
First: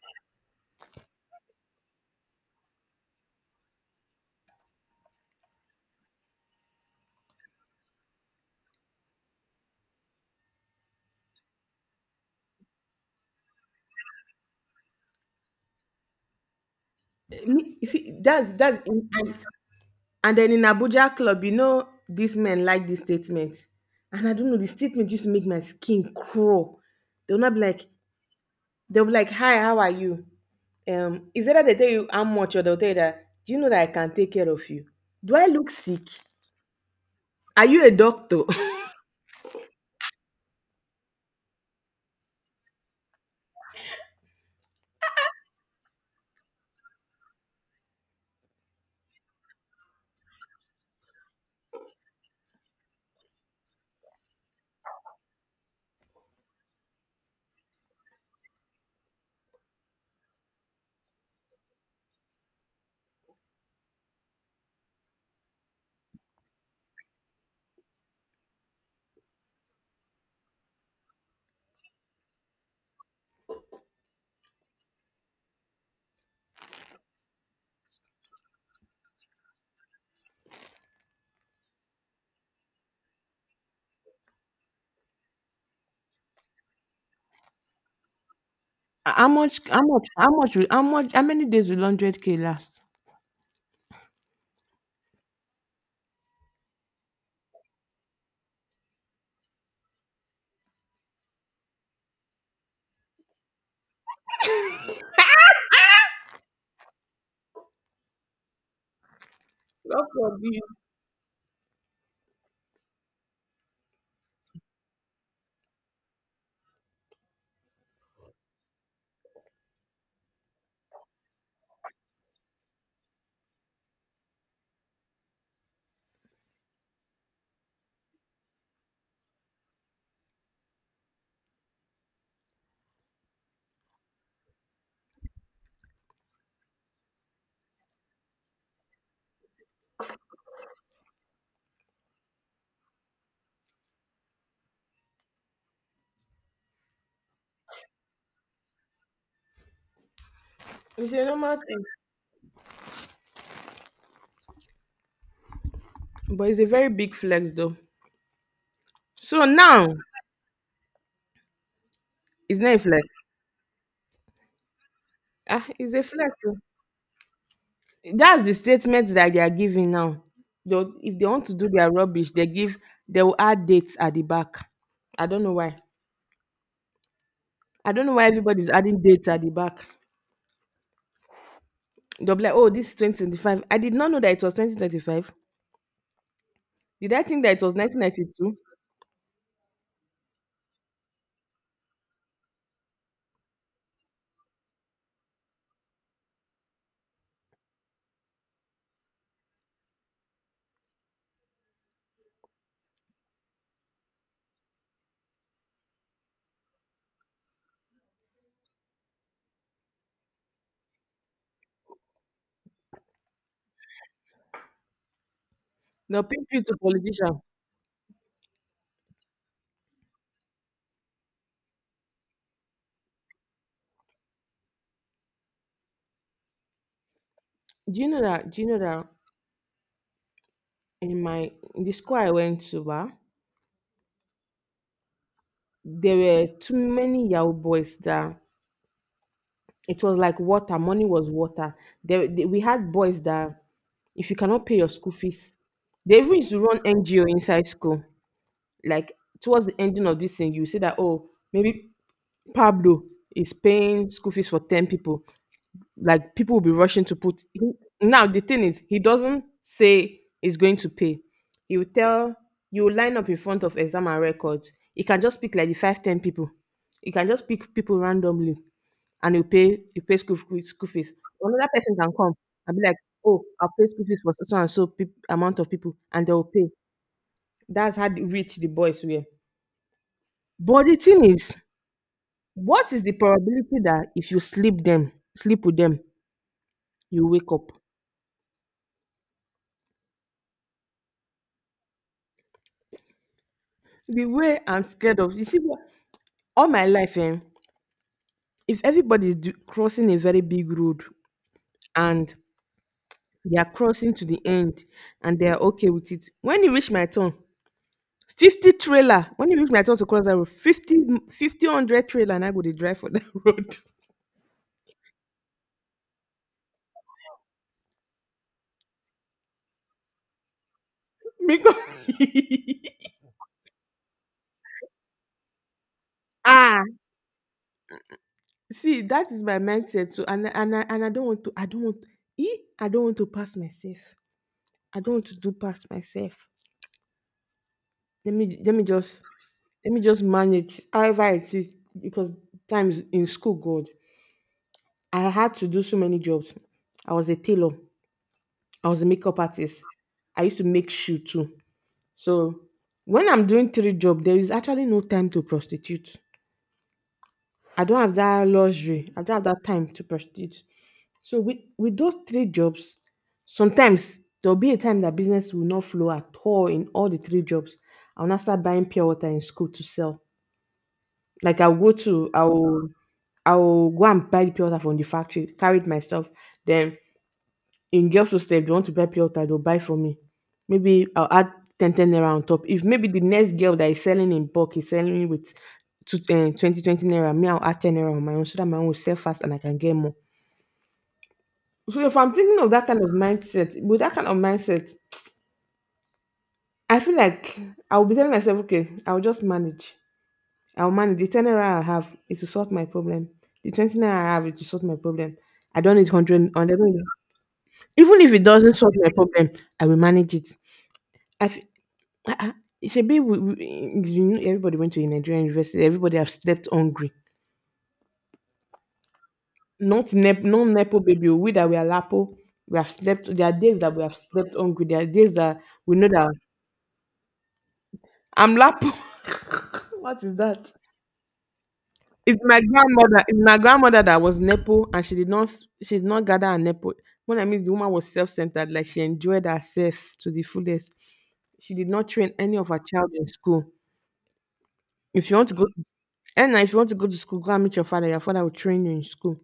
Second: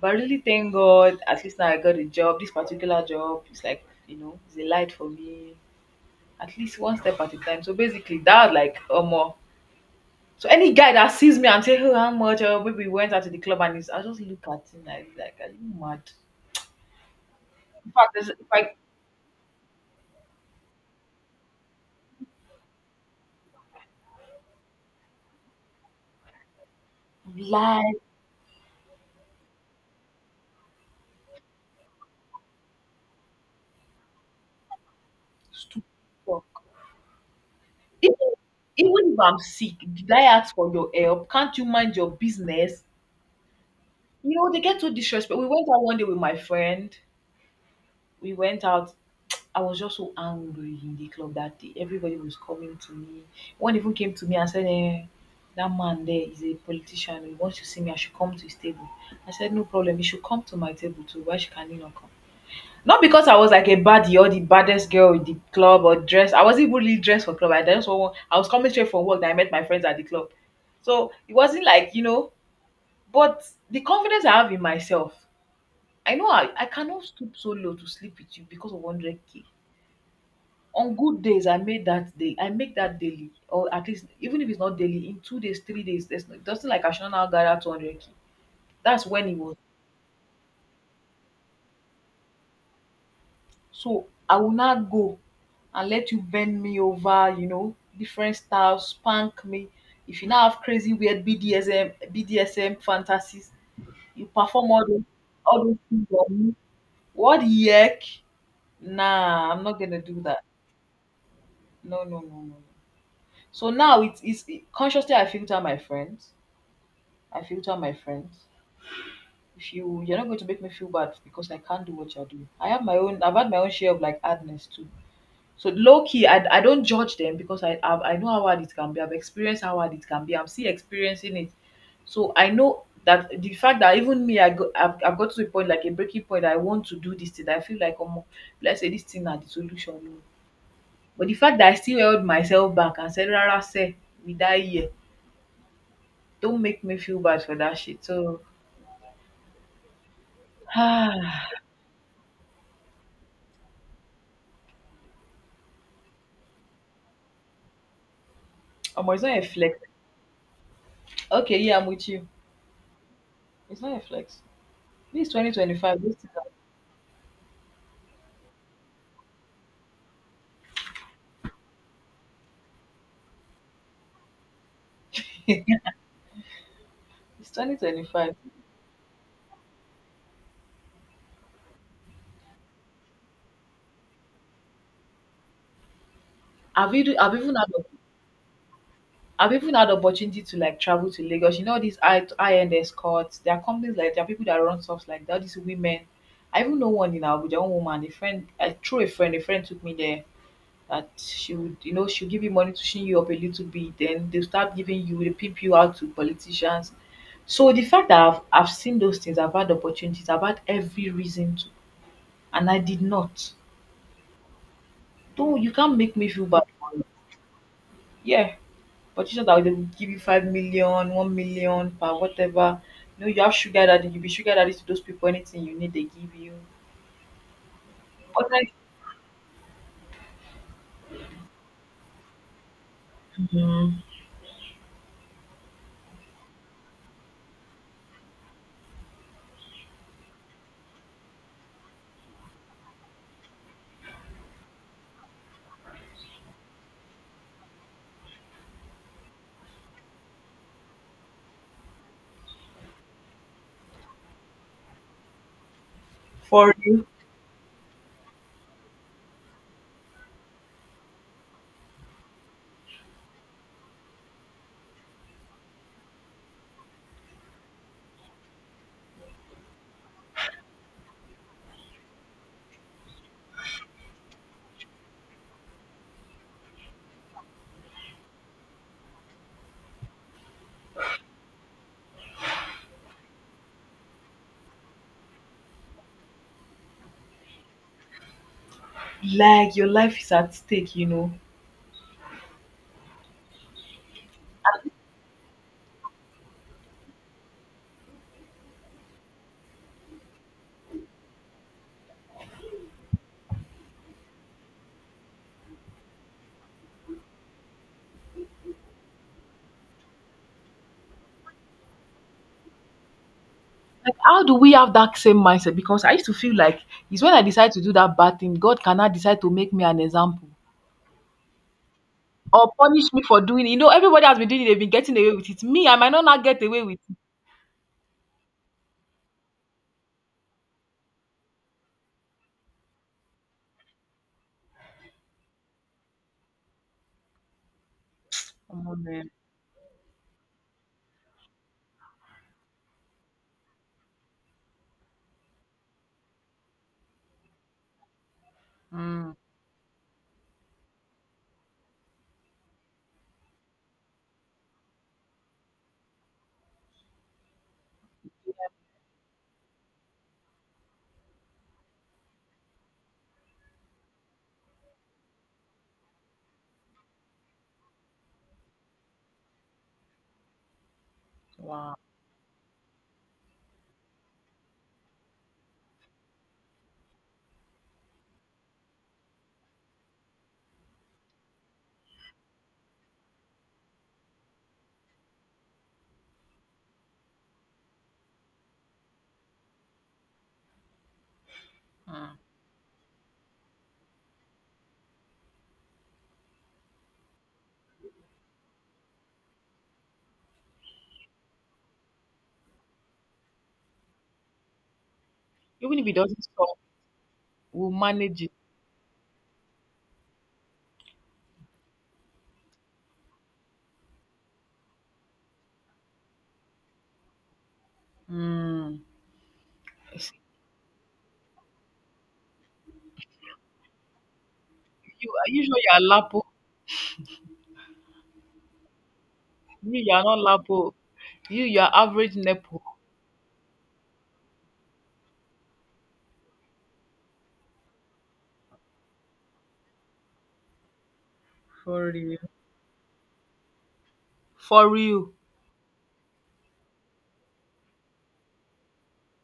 Speaker 1: But I really, thank God, at least now I got a job. This particular job is like, it's a light for me, at least one step at a time. So basically, that was like, oh, more. So any guy that sees me and say, "Oh, how much? Oh, baby, we went out to the club," and he's, I just look at him like, are you mad?
Speaker 2: god. Me- You
Speaker 1: In fact,
Speaker 2: see,
Speaker 1: there's like
Speaker 2: that's in, and then in Abuja club, you know, these men like this statement. And I don't know, the statement used to make my skin crawl. They'll not be like,
Speaker 1: lie,
Speaker 2: they'll be like, hi, how are you? Is that they tell you how much or they'll tell you that, do you know that I can take care of you? Do I look
Speaker 1: stupid
Speaker 2: sick?
Speaker 1: talk.
Speaker 2: Are you a
Speaker 1: Even,
Speaker 2: doctor?
Speaker 1: even if I'm sick, did I ask for your help? Can't you mind your business? They get so disrespectful. We went out one day with my friend. We went out I was just so angry in the club that day. Everybody was coming to me. One even came to me and said, eh, that man there is a politician. He wants to see me. I should come to his table. I said, no problem. He should come to my table too. Why should can he not come? Not because I was like a baddie or the baddest girl in the club or dress. I wasn't really dressed for club. I was coming straight from work that I met my friends at the club. So it wasn't like, but the confidence I have in myself, I know I cannot stoop so low to sleep with you because of 100k. On good days, I made that day. I make that daily, or at least even if it's not daily, in 2 days, 3 days. There's no, it doesn't like I should not gather 200k. That's
Speaker 2: Ho how
Speaker 1: when it was.
Speaker 2: much how much how much will how much How many days will 100k last?
Speaker 1: So I will not go and let you bend me over. Different styles, spank me. If you now have crazy weird BDSM fantasies, you perform all those things on me. What the heck? Nah, I'm not gonna
Speaker 2: God
Speaker 1: do that.
Speaker 2: forbid.
Speaker 1: No, no, no, no, no. So now consciously I filter my friends. I filter my friends. If you're not going to make me feel bad because I can't do what you're doing. I have my own I've had my own share of like hardness too. So low key, I don't judge them because I know how hard it can be. I've experienced how hard it can be. I'm still experiencing it. So I know that the fact that even me, I've got to a point like a breaking point. I want to do this thing. I feel like, oh, let's say this thing are the solution, oh. But the fact that I still held myself back and said, "Rara, say, we die here," don't make me feel bad for that shit. So,
Speaker 2: It's a normal thing. But it's a very big flex though.
Speaker 1: Omo, it's not a
Speaker 2: So
Speaker 1: flex.
Speaker 2: now
Speaker 1: Okay, yeah, I'm with you.
Speaker 2: it's not a flex.
Speaker 1: It's not a flex. This
Speaker 2: Ah, it's
Speaker 1: 2025.
Speaker 2: a
Speaker 1: This
Speaker 2: flex. Oh. That's the statement that they are giving now. They'll, if they want to do their rubbish, they will add dates at the back. I don't know why.
Speaker 1: it's
Speaker 2: I don't know why
Speaker 1: 2025.
Speaker 2: everybody's adding dates at the back. They'll be like, oh, this is 2025. I did not know that it was 2025.
Speaker 1: I've
Speaker 2: Did
Speaker 1: even
Speaker 2: I
Speaker 1: I've
Speaker 2: think
Speaker 1: even
Speaker 2: that it
Speaker 1: had
Speaker 2: was
Speaker 1: the-
Speaker 2: 1992?
Speaker 1: I've even had opportunity to like travel to Lagos. You know these high end escorts. There are companies there are people that run stuff like that. These women. I even know one in Abuja, one woman. A friend, I through a friend. A friend took me there. That she would, you know, she'll give you money to chin you up a little bit. Then they pimp you out to politicians. So the fact that I've seen those things, I've had opportunities, I've had every reason, and I did not. Don't You can't make
Speaker 2: They'll
Speaker 1: me
Speaker 2: pimp
Speaker 1: feel
Speaker 2: you
Speaker 1: bad
Speaker 2: to
Speaker 1: for you.
Speaker 2: politician.
Speaker 1: Yeah, but you said that they will give you 5 million, 1 million per whatever. You know, you have sugar daddy. You be sugar daddy to those people. Anything you need, they give you.
Speaker 2: Do you know
Speaker 1: But
Speaker 2: that? Do you
Speaker 1: like
Speaker 2: know that in the school I went to, bah,
Speaker 1: mm,
Speaker 2: there were too many Yahoo boys that it was like water. Money was water. We had boys that if you cannot pay your school fees, they even used to run NGO inside school. Like towards the ending of this thing, you see that oh maybe Pablo is paying school fees for 10 people. Like people will be
Speaker 1: for
Speaker 2: rushing
Speaker 1: you,
Speaker 2: to put, now the thing is he doesn't say he's going to pay. He will tell you will line up in front of exam and records. He can just pick like the 5, 10 people. He can just pick people randomly and he'll pay you pay school fees. Another person can come and be like, oh, I'll pay school fees for so and so peop amount of people and they'll pay. That's how rich the boys were. But the thing is, what is the probability that if you sleep with them, you wake up?
Speaker 1: like your life is at stake. You know.
Speaker 2: The way I'm scared of, you see, what- all my life, eh, if everybody is do, crossing a very big road and they are crossing to the end and they are okay with it, when you reach my turn, 50 trailer, when you reach my turn to cross that road, 50 100 trailer, and I go to drive for that road.
Speaker 1: Like how do we have that same mindset? Because I used to feel like it's when I decide to do that bad thing, God cannot decide to make me an example
Speaker 2: Because,
Speaker 1: or punish me for doing it. You know, everybody has been doing it. They've been getting away with it. Me, I might not get away
Speaker 2: ah,
Speaker 1: with it.
Speaker 2: see, that is my mindset. So, and I don't want to, I don't want, eh, I don't want to pass myself. I don't want to do pass myself. Let me
Speaker 1: Come on,
Speaker 2: just
Speaker 1: man.
Speaker 2: manage however it is because times in school god, I had to do so many jobs. I was a tailor, I was a
Speaker 1: Mm,
Speaker 2: makeup artist, I used to make shoe too. So when I'm doing three jobs, there is actually no time to prostitute. I don't have that luxury, I don't have that time to prostitute. So with those three jobs, sometimes there'll be a time that business will not flow at all in all the three jobs. I'll now start buying pure water in school to sell. Like
Speaker 1: wow.
Speaker 2: I'll go and buy the pure water from the factory, carry it myself. Then in girls hostel, if they want to buy pure water, they'll buy for me. Maybe I'll add 10 naira on top. If maybe the next girl that is selling in bulk is selling with 20 twenty naira, me I'll add 10 naira on my own so that my own will sell fast and I can get more. So if I'm
Speaker 1: Mm.
Speaker 2: thinking of that kind of mindset, I feel like I'll be telling myself, okay, I'll just manage. I'll manage the ten naira I have, it will solve my problem. The 20 naira I have, it will solve my problem. I don't
Speaker 1: Even if
Speaker 2: need
Speaker 1: it doesn't
Speaker 2: hundred,
Speaker 1: stop,
Speaker 2: hundred.
Speaker 1: we'll
Speaker 2: Even if
Speaker 1: manage
Speaker 2: it
Speaker 1: it.
Speaker 2: doesn't solve my problem, I will manage it. I f- Shebi you know, everybody went to a Nigerian university. Everybody have slept hungry.
Speaker 1: Mm. S-
Speaker 2: Not nepo baby. We that we are lapo. We have slept. There are days that we have slept hungry. There are
Speaker 1: you
Speaker 2: days
Speaker 1: are
Speaker 2: that
Speaker 1: you sure you
Speaker 2: we
Speaker 1: are
Speaker 2: know that
Speaker 1: Lapo?
Speaker 2: I'm lapo.
Speaker 1: You
Speaker 2: What
Speaker 1: are
Speaker 2: is
Speaker 1: not
Speaker 2: that?
Speaker 1: Lapo. You are average Nepo.
Speaker 2: If my grandmother that was nepo and she did not gather her nepo. When I mean the woman was self-centered, like she enjoyed herself to the fullest. She did not
Speaker 1: For
Speaker 2: train
Speaker 1: real.
Speaker 2: any of her child in school.
Speaker 1: For
Speaker 2: If
Speaker 1: real.
Speaker 2: you want to go, and if you want to go to school, go and meet your father. Your father will train you in school.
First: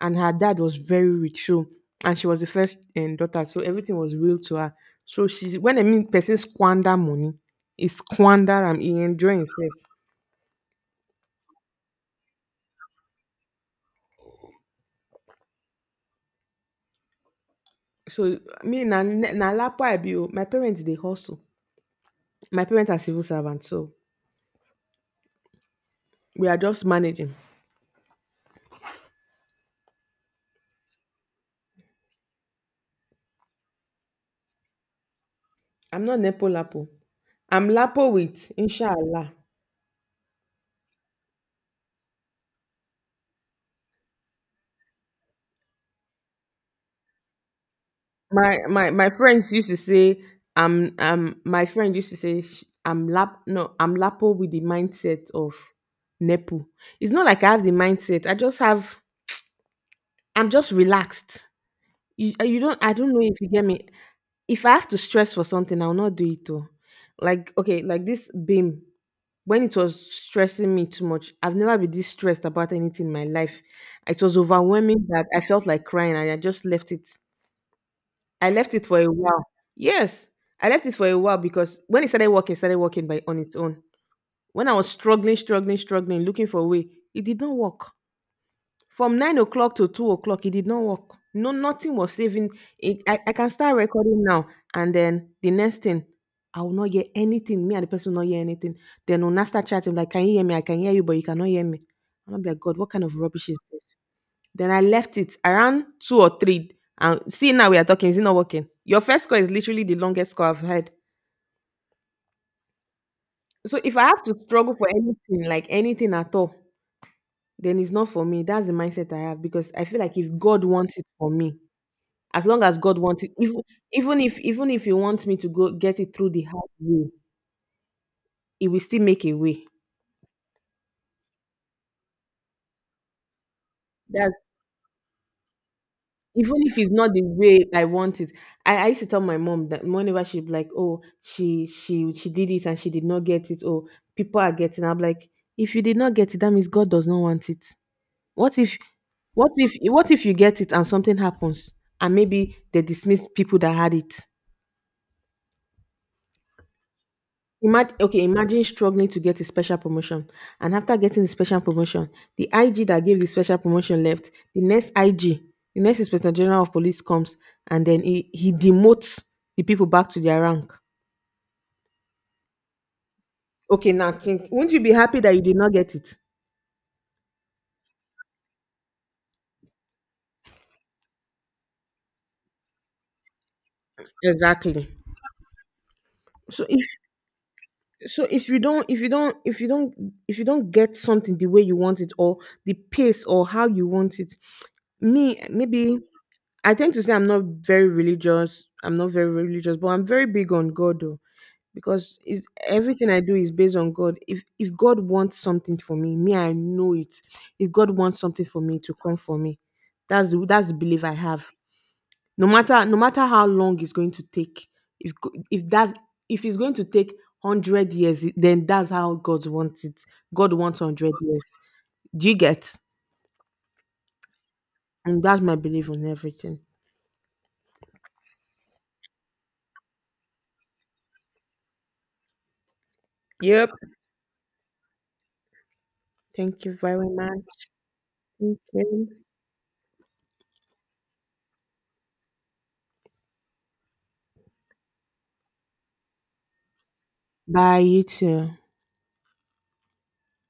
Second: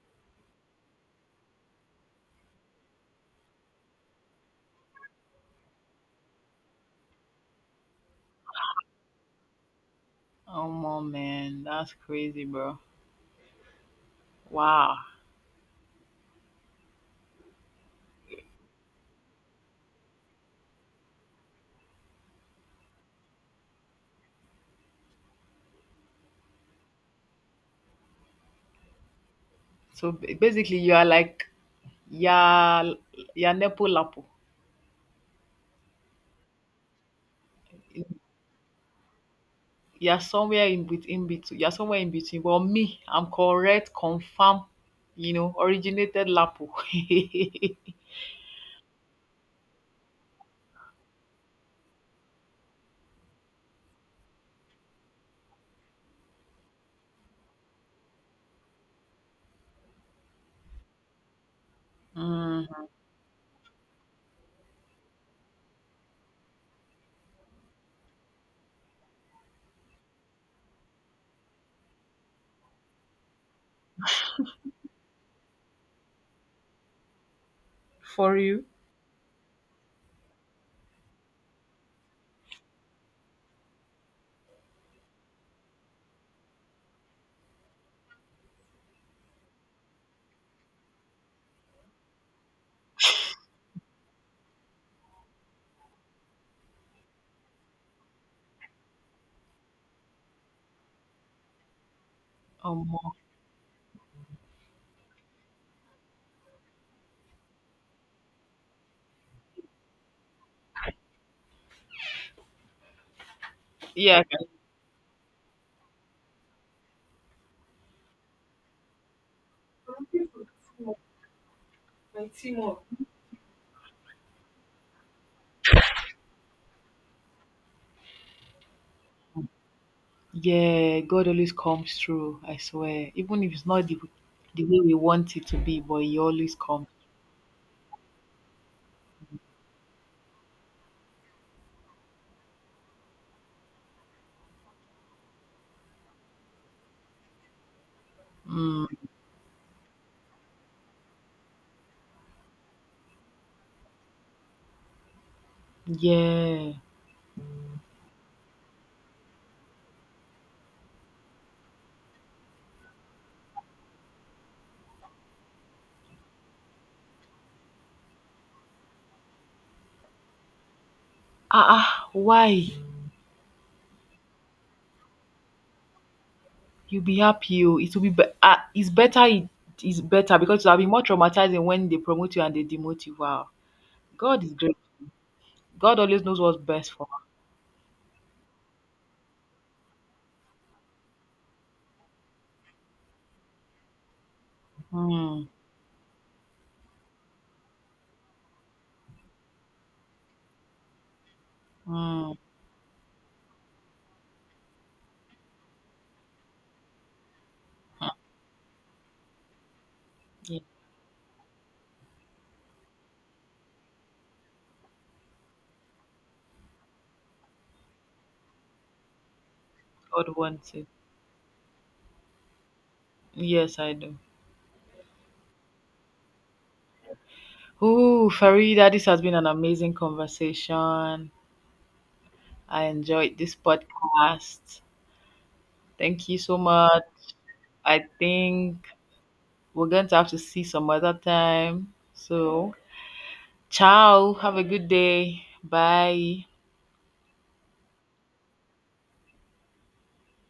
Speaker 2: And her dad was very rich, so and she was the first daughter, so everything was real to her. So she's when I mean person squander money, he squander and he enjoy himself.
Speaker 1: Oh man, man, that's crazy, bro. Wow.
Speaker 2: So me na na lapa I be o. My parents they hustle. My parents are civil servants, so we are just managing.
Speaker 1: So basically you are like yeah you're Nepo Lapo.
Speaker 2: I'm not Nepo Lapo. I'm Lapo with Inshallah.
Speaker 1: You're somewhere in between you're somewhere in between. Well me, I'm correct, confirm, you know, originated Lapo.
Speaker 2: My friends used to say I'm my friend used to say sh- I'm lap no I'm Lapo with the mindset of Nepo. It's not like I have the mindset. I'm just relaxed. You you don't
Speaker 1: Mm.
Speaker 2: I don't know if you get me. If I have to stress for something, I'll not do it though. Like okay, like this beam when it was stressing me too much. I've never been this stressed about anything in my life. It was overwhelming that I felt like crying and I just left it.
Speaker 1: For
Speaker 2: I
Speaker 1: you.
Speaker 2: left it for a while. Yes, I left it for a while because when it started working by on its own. When I was struggling, looking for a way, it did not work. From 9 o'clock to 2 o'clock, it did not work. No, nothing was saving. I can start recording now. And then the next thing, I will not hear anything. Me and the person will not hear anything. Then we'll now start chatting, like, can you hear me? I can hear you, but you cannot hear me. And I'm like, God,
Speaker 1: Um,
Speaker 2: what kind of rubbish is this? Then I left it around two or three. And see, now we are talking. Is it not working? Your first score is literally the longest score I've had. So if I have
Speaker 1: yeah,
Speaker 2: to struggle for anything, like anything at all, then it's not for me. That's the mindset I have because I feel like if God wants it for me,
Speaker 1: my
Speaker 2: as long as
Speaker 1: teamwork.
Speaker 2: God wants it, even if He wants me to go get it through the hard way, He will still make a way.
Speaker 1: Yeah, God always comes through, I swear. Even if it's not
Speaker 2: That
Speaker 1: the way we want it to be, but He
Speaker 2: even
Speaker 1: always
Speaker 2: if
Speaker 1: comes.
Speaker 2: it's not the way I want it, I used to tell my mom that whenever she be like, oh, she did it and she did not get it. Oh, people are getting. I'm like, if you did not get it, that means God does not want it. What if
Speaker 1: Mm,
Speaker 2: what if you get it and something happens and maybe they dismiss people that had it?
Speaker 1: yeah.
Speaker 2: Okay, imagine struggling to get a special promotion. And after getting the special promotion, the IG that gave the special promotion left. The next IG, the next Inspector General of Police comes and then he demotes the people back to their rank.
Speaker 1: Ah, ah, why?
Speaker 2: Okay, now think, wouldn't you be happy that you did not get it?
Speaker 1: You'll be happy. Oh. It will be- ah, it's better. It is better because it'll be more traumatizing when they promote you and they demote you. Wow. God is great.
Speaker 2: Exactly.
Speaker 1: God always knows what's
Speaker 2: So if
Speaker 1: best for us.
Speaker 2: so if you don't if you don't if you don't if you don't get something the way you want it, or the pace or how you want it. me
Speaker 1: Mm,
Speaker 2: maybe I tend to say I'm not very religious, I'm not very religious, but I'm very big on God though, because
Speaker 1: mm,
Speaker 2: is everything I do is based on God. If God wants something for me, I know it. If God
Speaker 1: mm.
Speaker 2: wants something for me to come for me, that's the
Speaker 1: Yeah,
Speaker 2: that's the belief I have. No matter how long it's going to take, if go- if that's if it's going to take 100 years, then that's how God wants it.
Speaker 1: God
Speaker 2: God
Speaker 1: wants
Speaker 2: wants
Speaker 1: it.
Speaker 2: 100 years, do you get?
Speaker 1: Yes, I do.
Speaker 2: And that's my belief on everything.
Speaker 1: Ooh, Farida, this has been an amazing conversation. I enjoyed this
Speaker 2: Yep.
Speaker 1: podcast. Thank you so
Speaker 2: Thank you
Speaker 1: much.
Speaker 2: very much.
Speaker 1: I
Speaker 2: Thank
Speaker 1: think
Speaker 2: you.
Speaker 1: we're going to have to see some other time. So, ciao. Have a good day. Bye.
Speaker 2: Bye, you too.